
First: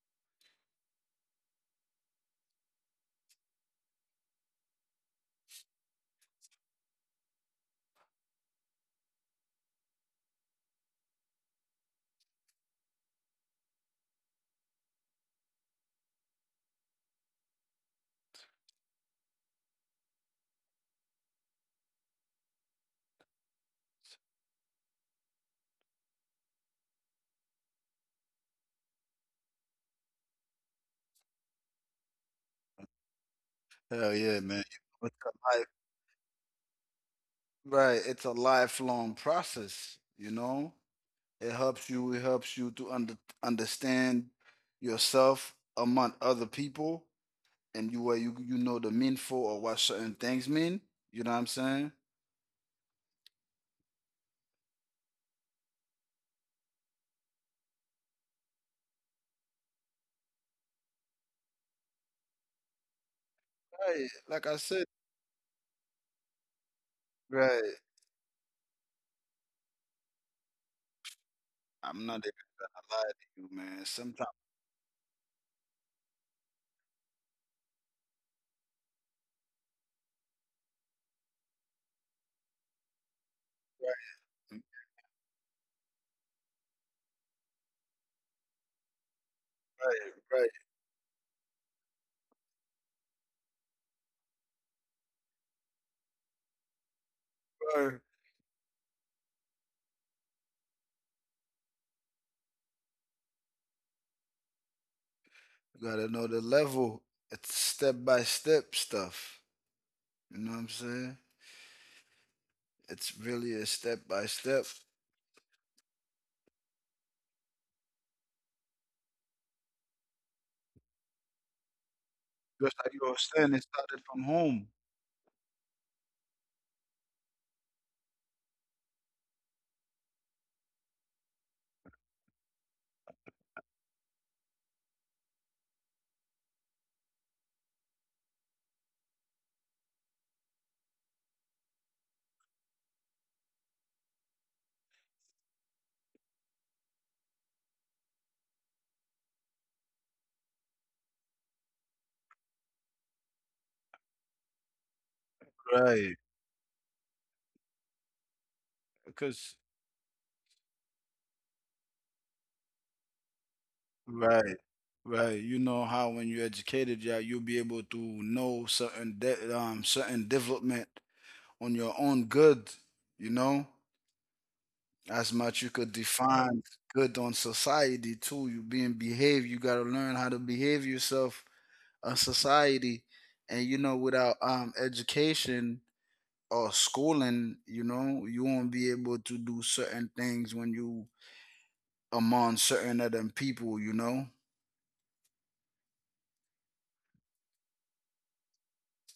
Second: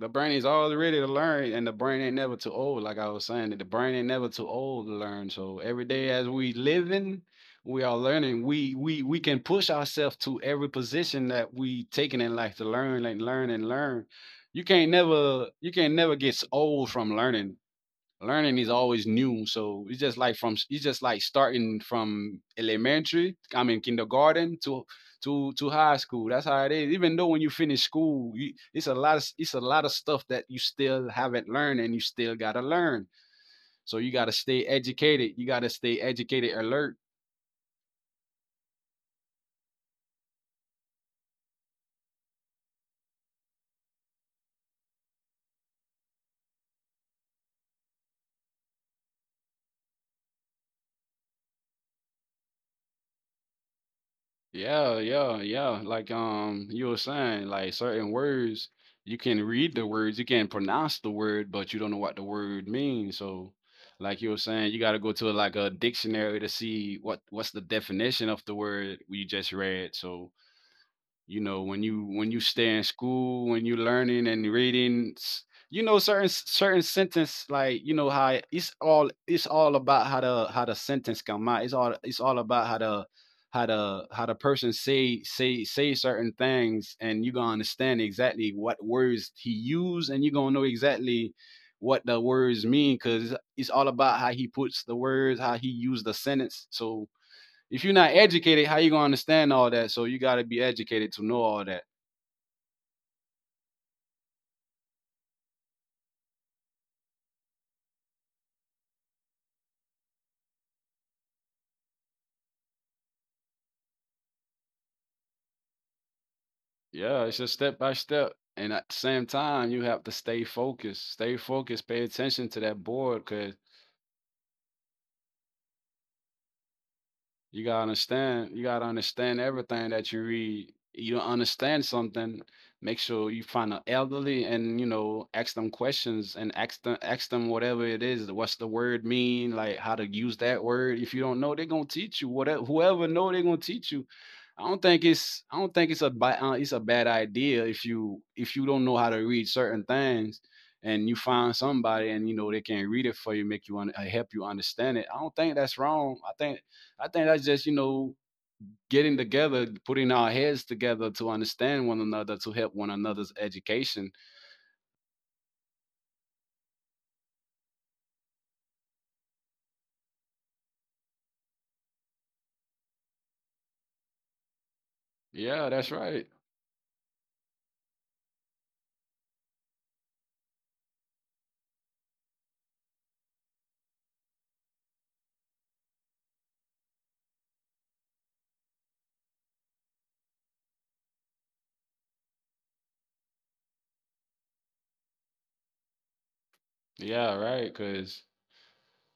The brain is always ready to learn, and the brain ain't never too old. Like I was saying, that the brain ain't never too old to learn. So every day as we living, we are learning. We can push ourselves to every position that we taking in life to learn, like learn and learn. You can't never get old from learning. Learning is always new. So it's just like from— it's just like starting from elementary, I mean kindergarten, to high school. That's how it is. Even though when you finish school, it's a lot of it's a lot of stuff that you still haven't learned and you still gotta learn. So you Hell gotta yeah, man! stay educated. You gotta stay educated, alert. Right, it's a lifelong process, you know? It helps you to understand yourself among other people and you where you know the meaningful or what certain things mean. You know what I'm saying? Yeah, yeah, yeah. Like you were saying, like certain words, you can read the words, you can pronounce the word, but you don't know what the word means. So Right. like you were Like I saying, you said, gotta go to, like, a dictionary to see what what's the right. definition of the word we just read. So you know I'm not when you even stay in gonna lie to school you, when you man. learning Sometimes and reading you know certain sentence, like you know how it's all about how the sentence come out. It's all about how the how right, the how the person say certain things, and you gonna understand exactly what words he used, right, and you gonna right, know exactly what the words mean because it's all about how he puts the words, how he used the sentence. So if you're right. not educated, how you gonna understand all that? So you gotta be educated to know all that. You gotta know the level. It's step by step stuff. You know what I'm saying? It's really a step by step. Yeah, it's just step by step. And at the same time, you have to stay focused. Stay focused. Pay attention to Because that like you were board because saying, it started from home, you gotta understand. You gotta understand everything that you read. You don't understand something, make sure you find an elderly and you know ask them questions and ask them whatever it is. What's the word mean? Like how to use that word. If you don't know, they're gonna teach you. Whatever whoever know, they're gonna teach you. I don't think it's a it's a bad idea if you don't know how to read certain things, and you find somebody and you know they can read it for you, make you help you understand it. I don't think that's wrong. right? I think that's just, you know, getting Because together, putting our heads together to understand one another, to help one another's education. right, right. You know how when you're educated, yeah, you'll be able to know certain development on your own good. You know, as Yeah, much you that's could right. define good on society too. You being behave, you gotta learn how to behave yourself on society, and you know without education or schooling, you know, you won't be able to do certain things when you among certain other people, you know? Yeah, right. Cause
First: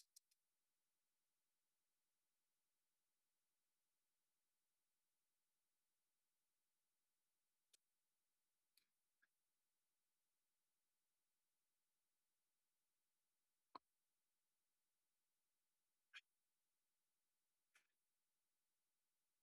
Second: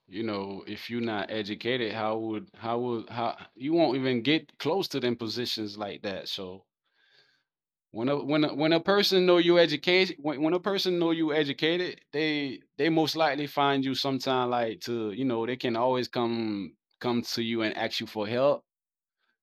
you know, if you're not educated, how you won't even get close to them positions like that. So when a person know you educated, when a person know you educated, they most likely find you sometime, like, to you know they can always come to you and ask you for help,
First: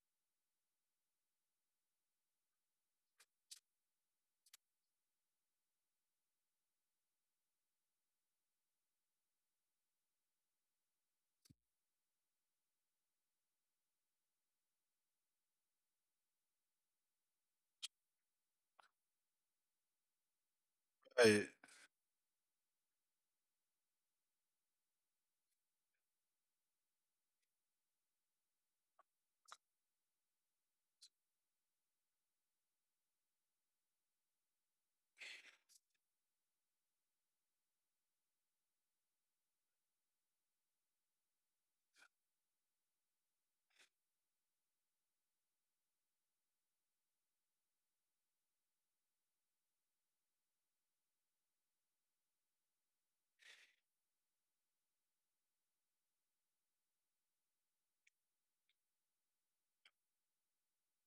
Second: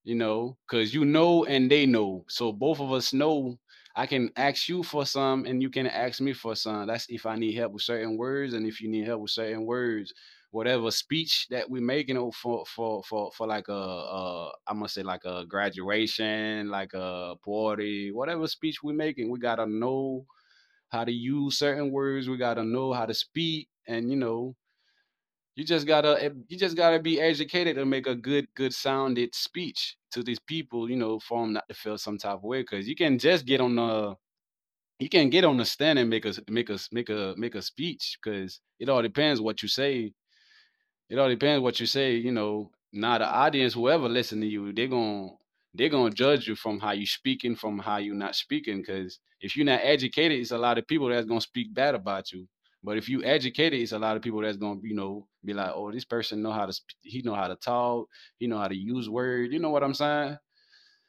you know, because you know and they know. So both of us know. I can ask you for some and you can ask me for some. That's if I need help with certain words and if you need help with certain words. Whatever speech that we making, you know, for like a I'm gonna say like a graduation, like a party, whatever speech we are making, we gotta know how to Right, use certain words. We gotta know how to speak, and you know, you just gotta you just gotta be educated to make a good sounded speech to these people, you know, for them not to feel some type of way. Because you can just get on the you can get on the stand and make a speech. Because it all depends what you say, it all depends what you say, you know. Now the audience, whoever listen to you, they're going to they're gonna judge you from how you speaking, from how you not speaking. Cause if you're not educated, it's a lot of people that's gonna speak bad about you. But if you educated, it's a lot of people that's gonna, you know, be like, oh, this person know how to he know how to talk, he know how to use words. You know what I'm saying?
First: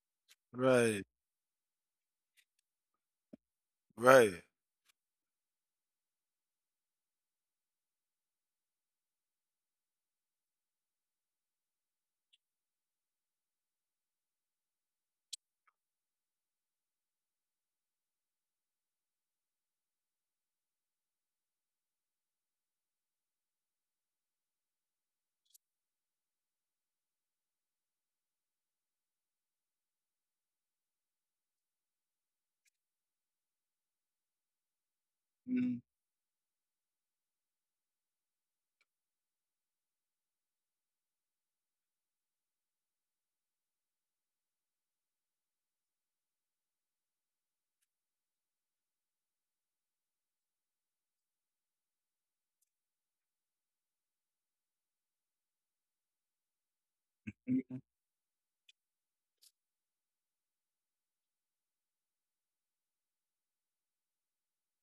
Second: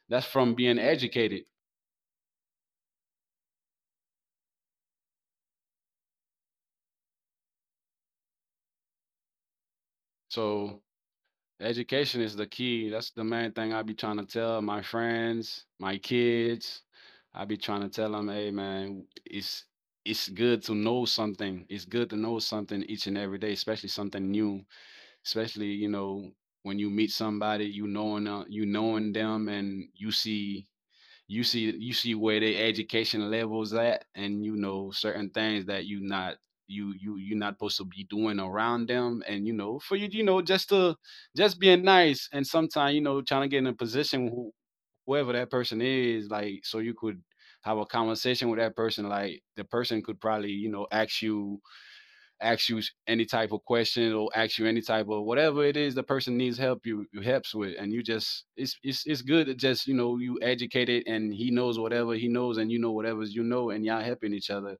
That's from being right, educated. right, So education is the key. That's the main thing I be trying to tell my friends, my kids. I be trying to tell them, hey man, it's good to know something. It's good to know something each and every day, especially something new. Especially you know when you meet somebody, you knowing them, and you see where their education levels at, and you know certain things Mhm, that you're not supposed to be doing around them, and you know for you, you know, just to just being nice, and sometimes you know trying to get in a position who, whoever that person is, like, so you could have a conversation with that person, like the person could probably you know ask you any type of question or ask you any type of whatever it is the person needs help you, you helps with. mhm. And you just it's good to just you know you educate it and he knows whatever he knows and you know whatever you know and y'all helping each other.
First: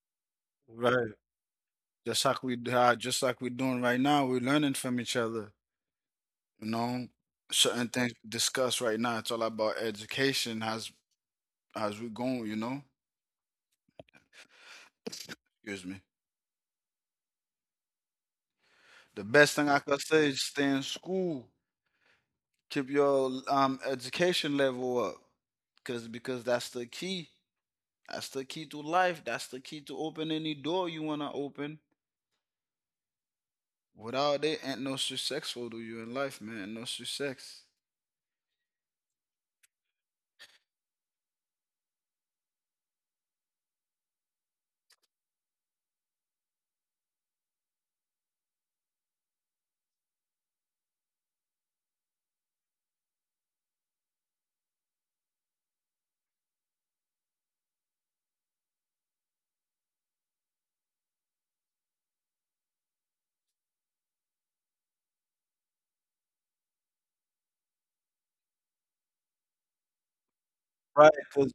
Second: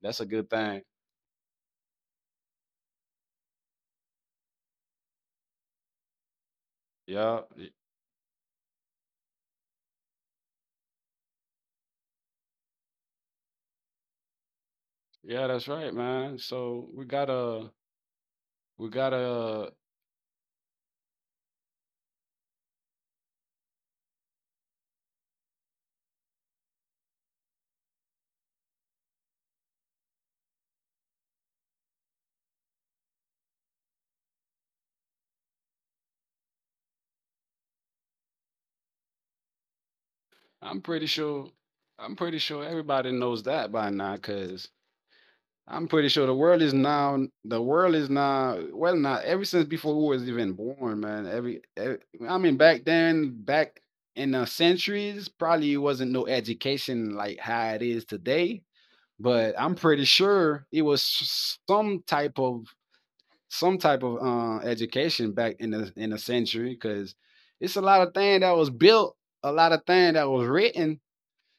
That's a good thing. Right. Just like we're doing right now, we're learning from each other, you know? Yeah, Certain things we discuss right now, it's all about education, how's we going, you know? yeah, that's Excuse right, me. man. So we gotta we The best thing gotta I could say is stay in school, keep your education level up. Cause Because that's the key. That's the key to life. That's the key to open any door you wanna open. Without it, ain't no successful for you in life, man. Ain't no success. i'm pretty sure I'm pretty sure everybody knows that by now, because I'm pretty sure the world is now the world is now well, not ever since before we was even born, man. Every I mean back then, back in the centuries, probably wasn't no education like how it is today. But I'm pretty sure it was some type of some type of education back in the century because it's a lot of thing that was built, a lot of thing that was written. Right? Cause,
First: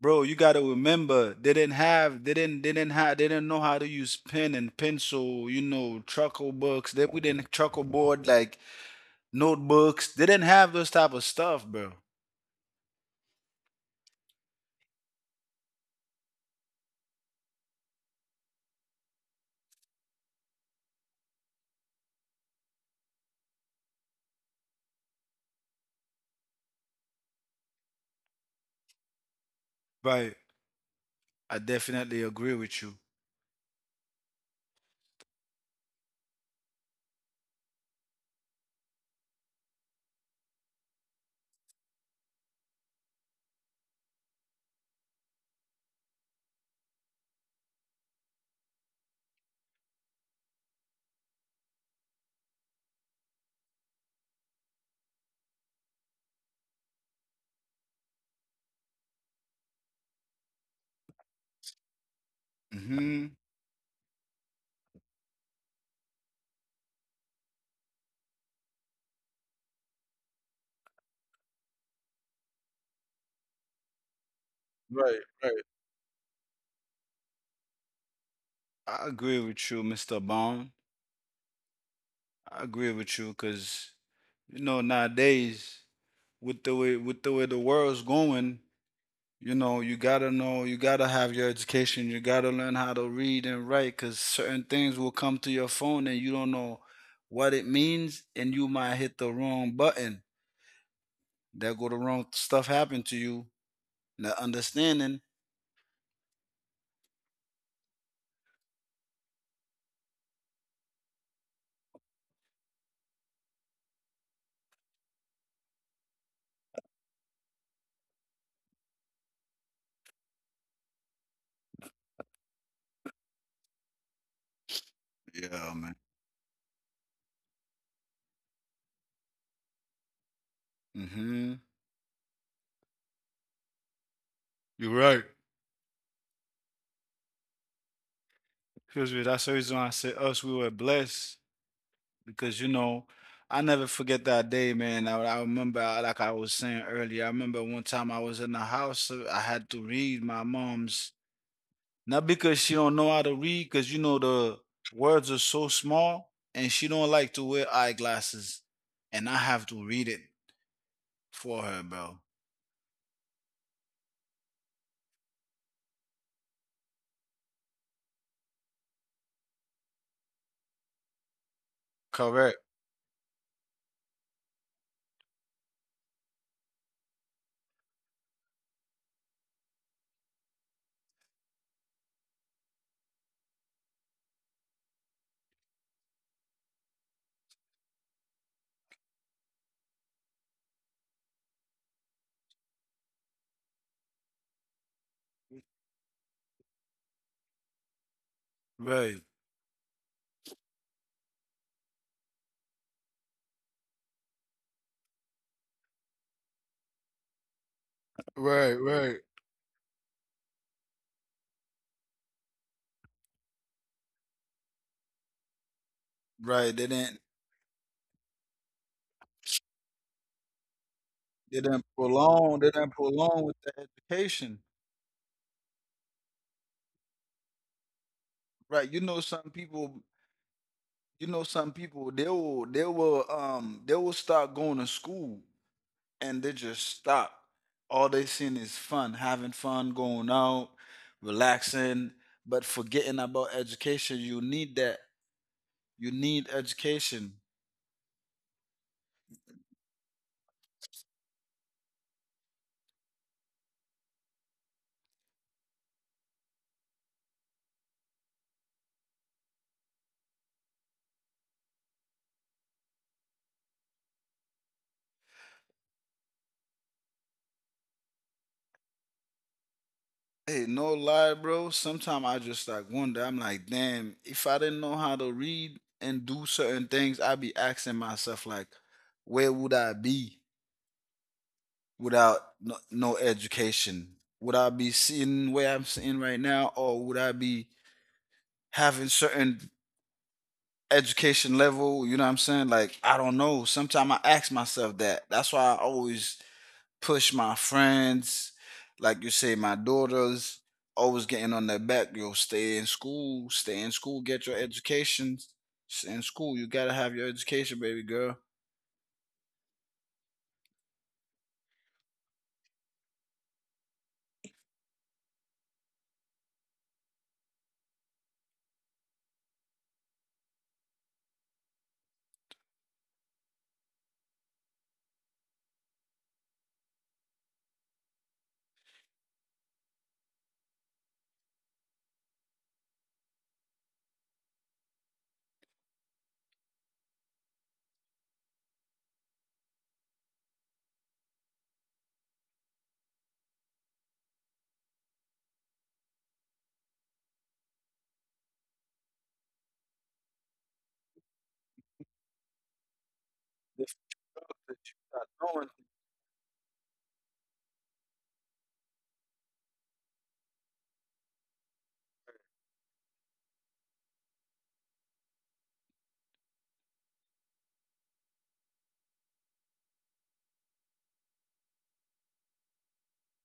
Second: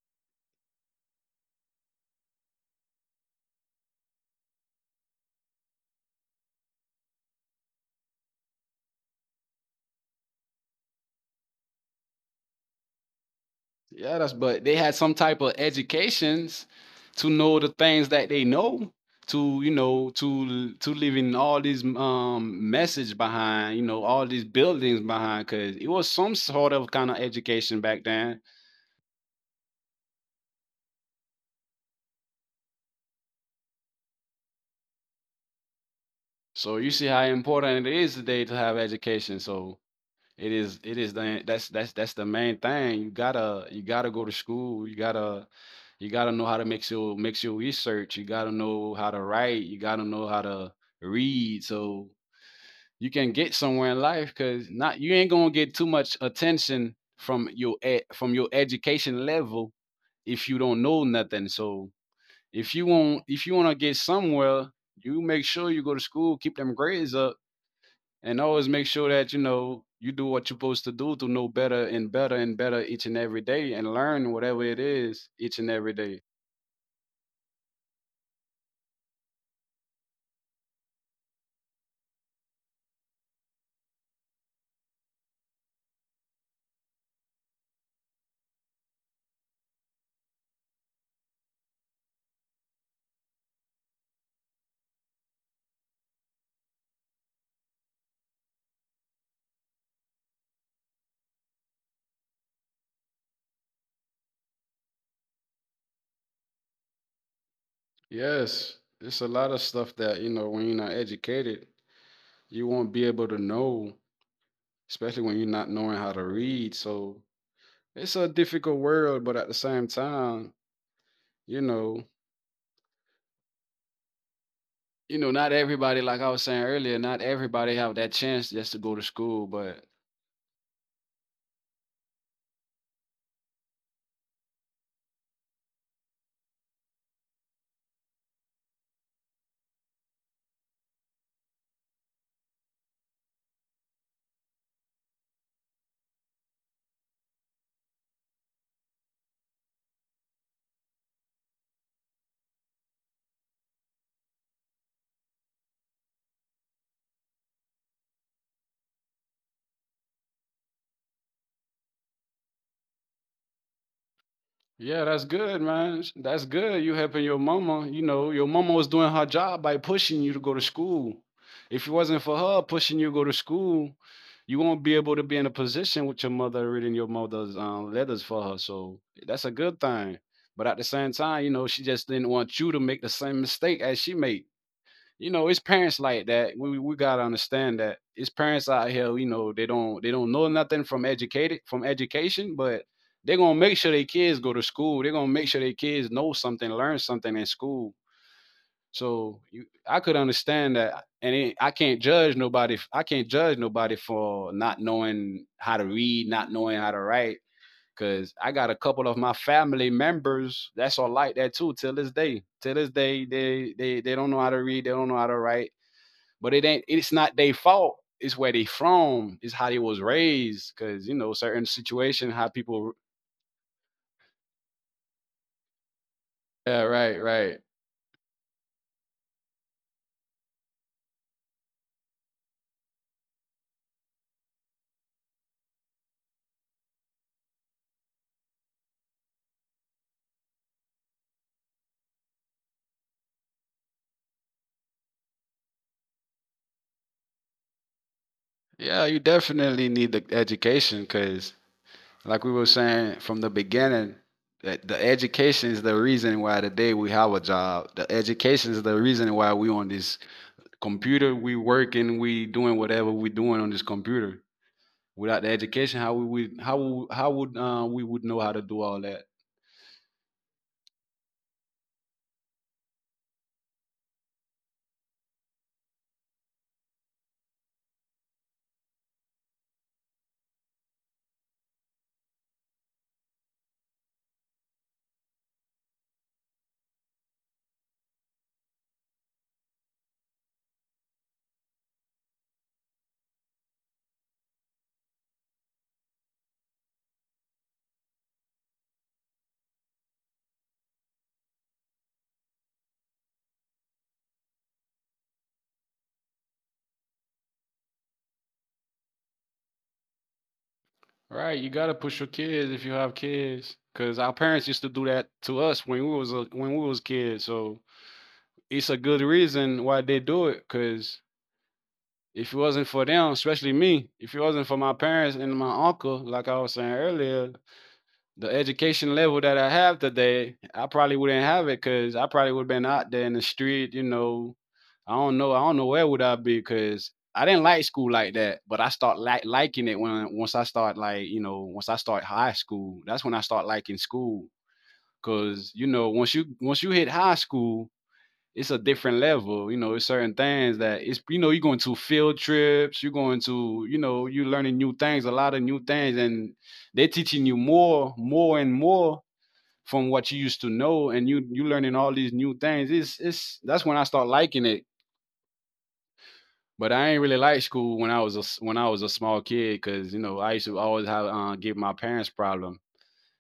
bro, you gotta remember they didn't have they didn't have they didn't know how to use pen and pencil, you know, truckle books. They We didn't truckle board like notebooks. They didn't have those type of stuff, bro. Yeah, that's but they had some type of educations to know the things that they know to you know to leaving all these message behind, you know, all these buildings behind, because it was some sort of kind of education back then. Right. I definitely agree with you. So you see how important it is today to have education. So it is the that's the main thing. You gotta go to school, you gotta know how to make your research, you gotta know how to write, you gotta know how to read, so you can get somewhere in life. Because not you ain't gonna get too much attention from your from your education level if you don't know nothing. So if you want Hmm. if you want to get somewhere, you make sure you go to school, keep them grades up, and always make sure that you know you do what you're supposed to do to know better and better and better each and every day, and learn whatever it Right, is right. each and every day. I agree with you, Mr. Bond. I agree with you, cause you know, nowadays with the way the world's going, you know you gotta have your education, you gotta learn how to read and write because certain things will come to your phone and you don't know what it means and you might hit the wrong button that go the wrong stuff happen to you not understanding. Yes, it's a lot of stuff that you know when you're not educated, you won't be able to know, especially when you're not knowing how to read. So it's a difficult world, but at the same time, you know, you know, not Yeah, man. everybody, like I was saying earlier, not everybody have that chance just to go to school. But Hmm. You're right. Excuse me, that's the reason why I say us we were blessed because you know I never forget that day, man. I remember like I was saying earlier, I remember one time I was in the house, I had to read my mom's. Not because she don't know how to read, because you know the words are so small, and she don't like to wear eyeglasses, and I have to read it for her, bro. yeah, that's good, man. That's good. You helping your mama. You know, your mama was doing her job by pushing you to go to school. If it wasn't for Correct. her pushing you to go to school, you won't be able to be in a position with your mother reading your mother's letters for her. So that's a good thing. But at the same time, you know, she just didn't want you to make the same mistake as she made. You know, it's parents like that. We gotta understand that it's parents out here. You know, they don't know nothing from educated from education, but they're gonna make sure their kids go to school. They're gonna make sure their kids know something, learn something in school. Right. So you, I could understand that, and it, I can't judge nobody for not knowing how to read, not knowing how to write. Cause I got Right. a couple Right. of my family members that's all like that too. Till this day, they don't know how to read, they don't know how to write. But it Right. ain't They it's didn't. not their fault, it's where they from, it's how they was raised, because you know They certain didn't situation how prolong. They didn't people. prolong with the education. Yeah, right. Right. You know, some people. You know, some people. They will. They will. They will start going to school and they just stop. All they seen is fun, having fun, going out, relaxing, but forgetting about education. You need that. You need education. Yeah, you definitely need the education because like we were saying from the beginning, that the education is the reason why today we have a job. The education is the reason why we on this computer, we working, we doing whatever we doing on this computer. Without the education, how would we would know how to do all that? Hey, no lie, bro. Sometimes I just like wonder. I'm like, damn, if I didn't know how to read and do certain things, I'd be asking myself like, where would I be without no education? Would I be sitting where I'm sitting right now, or would I be having certain education level, you know what I'm saying? Like, I don't know. Sometimes I ask myself that. That's why I always push my friends, like you say, my daughters, always getting on their back. Yo, stay in school, get your education. Stay in school. You gotta have your education, baby girl. Right, you gotta push your kids if you have kids, because our parents used to do that to us when we was when we was kids. So it's a good reason why they do it, because if it wasn't for them, especially me, if it wasn't for my parents and my uncle, like I was saying earlier, the education level that I have today, I probably wouldn't have it because I probably would have been out there in the street, you know. I don't know. I don't know where would I be because I didn't like school like that. But I start like liking it when once I start like you know once I start high school. That's when I start liking school because once you once you hit high school, it's a different level. You know, it's certain things that you're going to field trips, you're going to, If you're learning new things, a no lot of one- new things, and they're teaching you more, more and more from what you used to know, and you learning all these new things. It's that's when I start liking it. But I ain't really like school when I was a when I was a small kid because I used to always have give my parents problem.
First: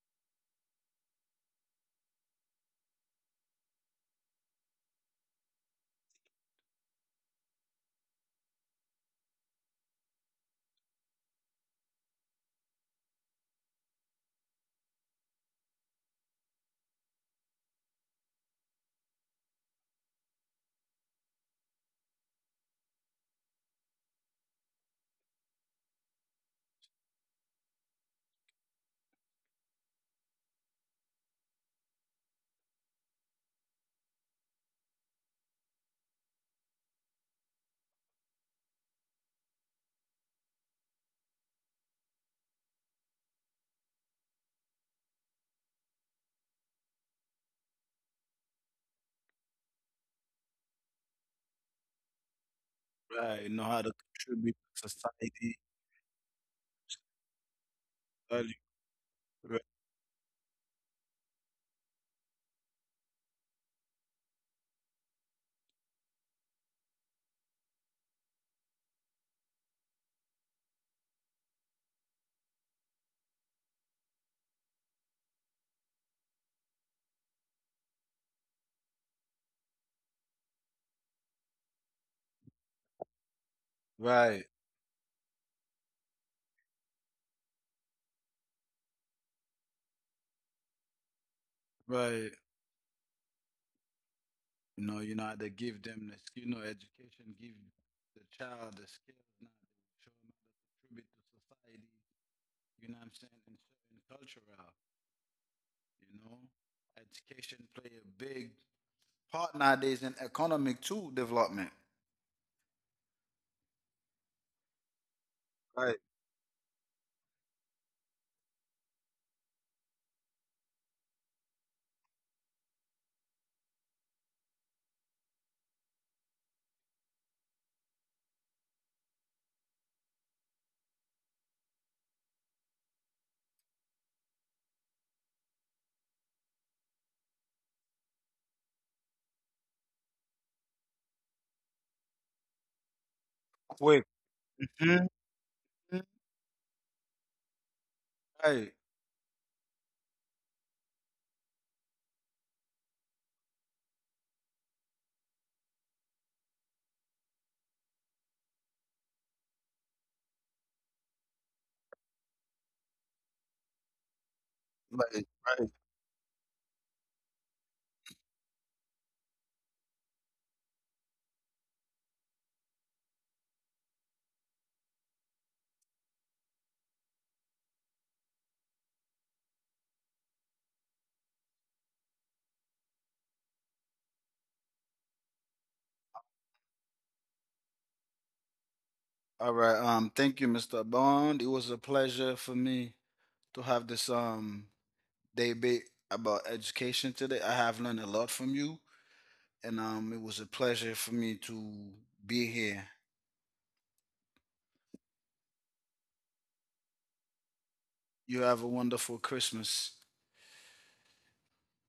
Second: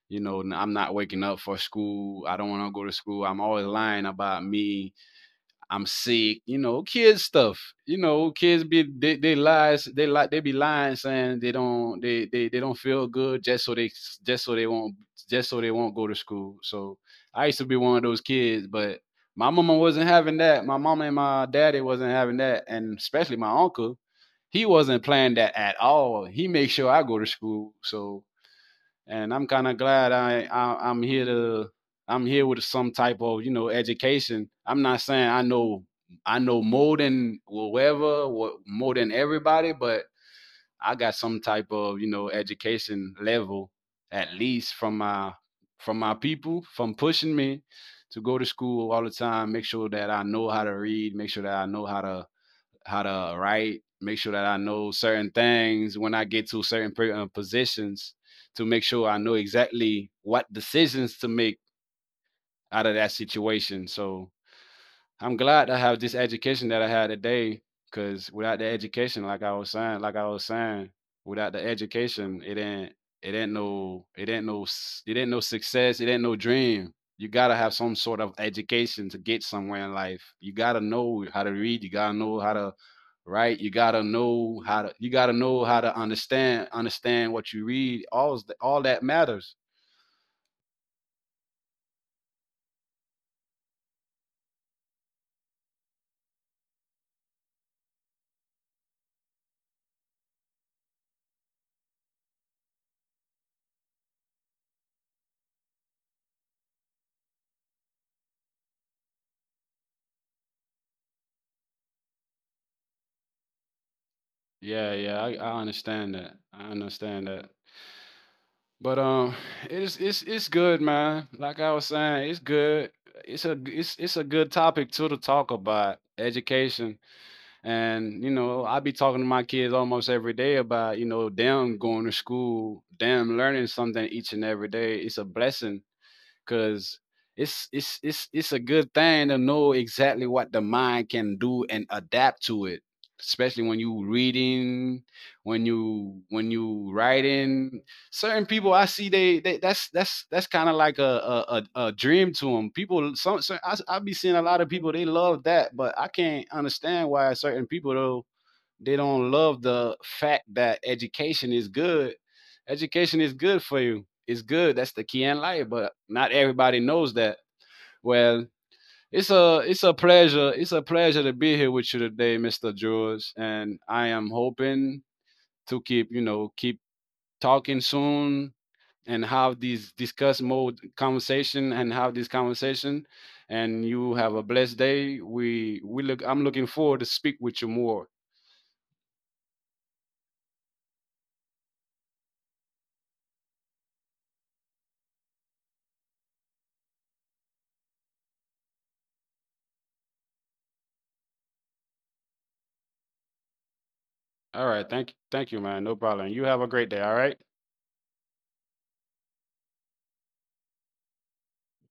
You know, I'm not waking up for school. I don't want to go to school. I'm always lying about me, I'm sick, you know, kids stuff. You know, kids be they lies, they like they be lying saying they don't feel good just so they won't just so they won't go to school. So I used to be one of those kids, but my mama wasn't having that. My mama and my daddy wasn't having that, and especially my uncle, he wasn't playing that at all. He made sure I go to school. So and I'm kind of glad I'm here to I'm here with some type of, you know, education. I'm not saying I know, I know more than whoever, more than everybody, but I got some type of, you know, education level at least from my, from my people, from pushing me to go to school all the time. Make sure that I know how to read. Make sure that I know how to, how to Right, know how write, to make sure that contribute I to know certain society. things when I get to certain positions Value. to make sure I know exactly what decisions to make out of that situation. So I'm glad I have this education that I had today because without the education, like I was saying, without the education, it ain't no it ain't no success, it ain't no dream. You gotta have some sort of education to get somewhere in life. You gotta know how to read, you gotta know how to write, you gotta Right, right. know how to understand, understand what you read. All that matters. Right. You know how to give them the skill, you know, education, give the child the skills now, show them how to contribute to society, you know what I'm saying, and certain cultural, you know. Education play a big part nowadays in economic too development. Yeah, yeah, I Right, understand that. I understand that. But it's good, man. Like I was saying, it's good. It's it's a good topic too to talk about education. And you know, I be talking to my kids almost every day about, you know, them going to school, them learning something each and every day. It's a blessing because it's a good thing to know exactly what the mind can do and adapt to it, especially when quick. you Mhm. reading, when you writing certain Right, people I see they, that's kind of like a dream to them people. Some, I be seeing a lot of people they love that but I can't understand why certain people though they don't love the fact that education is good. Education is good for you. It's good. That's the right, key in right. life, but not everybody knows that. Well, it's a pleasure. It's a pleasure to be here with you today, Mr. George. And I am hoping to keep, you know, keep talking soon and have these discuss mode conversation and have this conversation, and you have a blessed day. We look I'm looking forward to speak with you more. All right. Thank you, Mr. Bond. It was a pleasure for me to have this debate about education today. I have learned a lot from you, and it was a pleasure for me to be here. All right. Thank you, man. No problem. You have a great day. All right. You have a wonderful Christmas.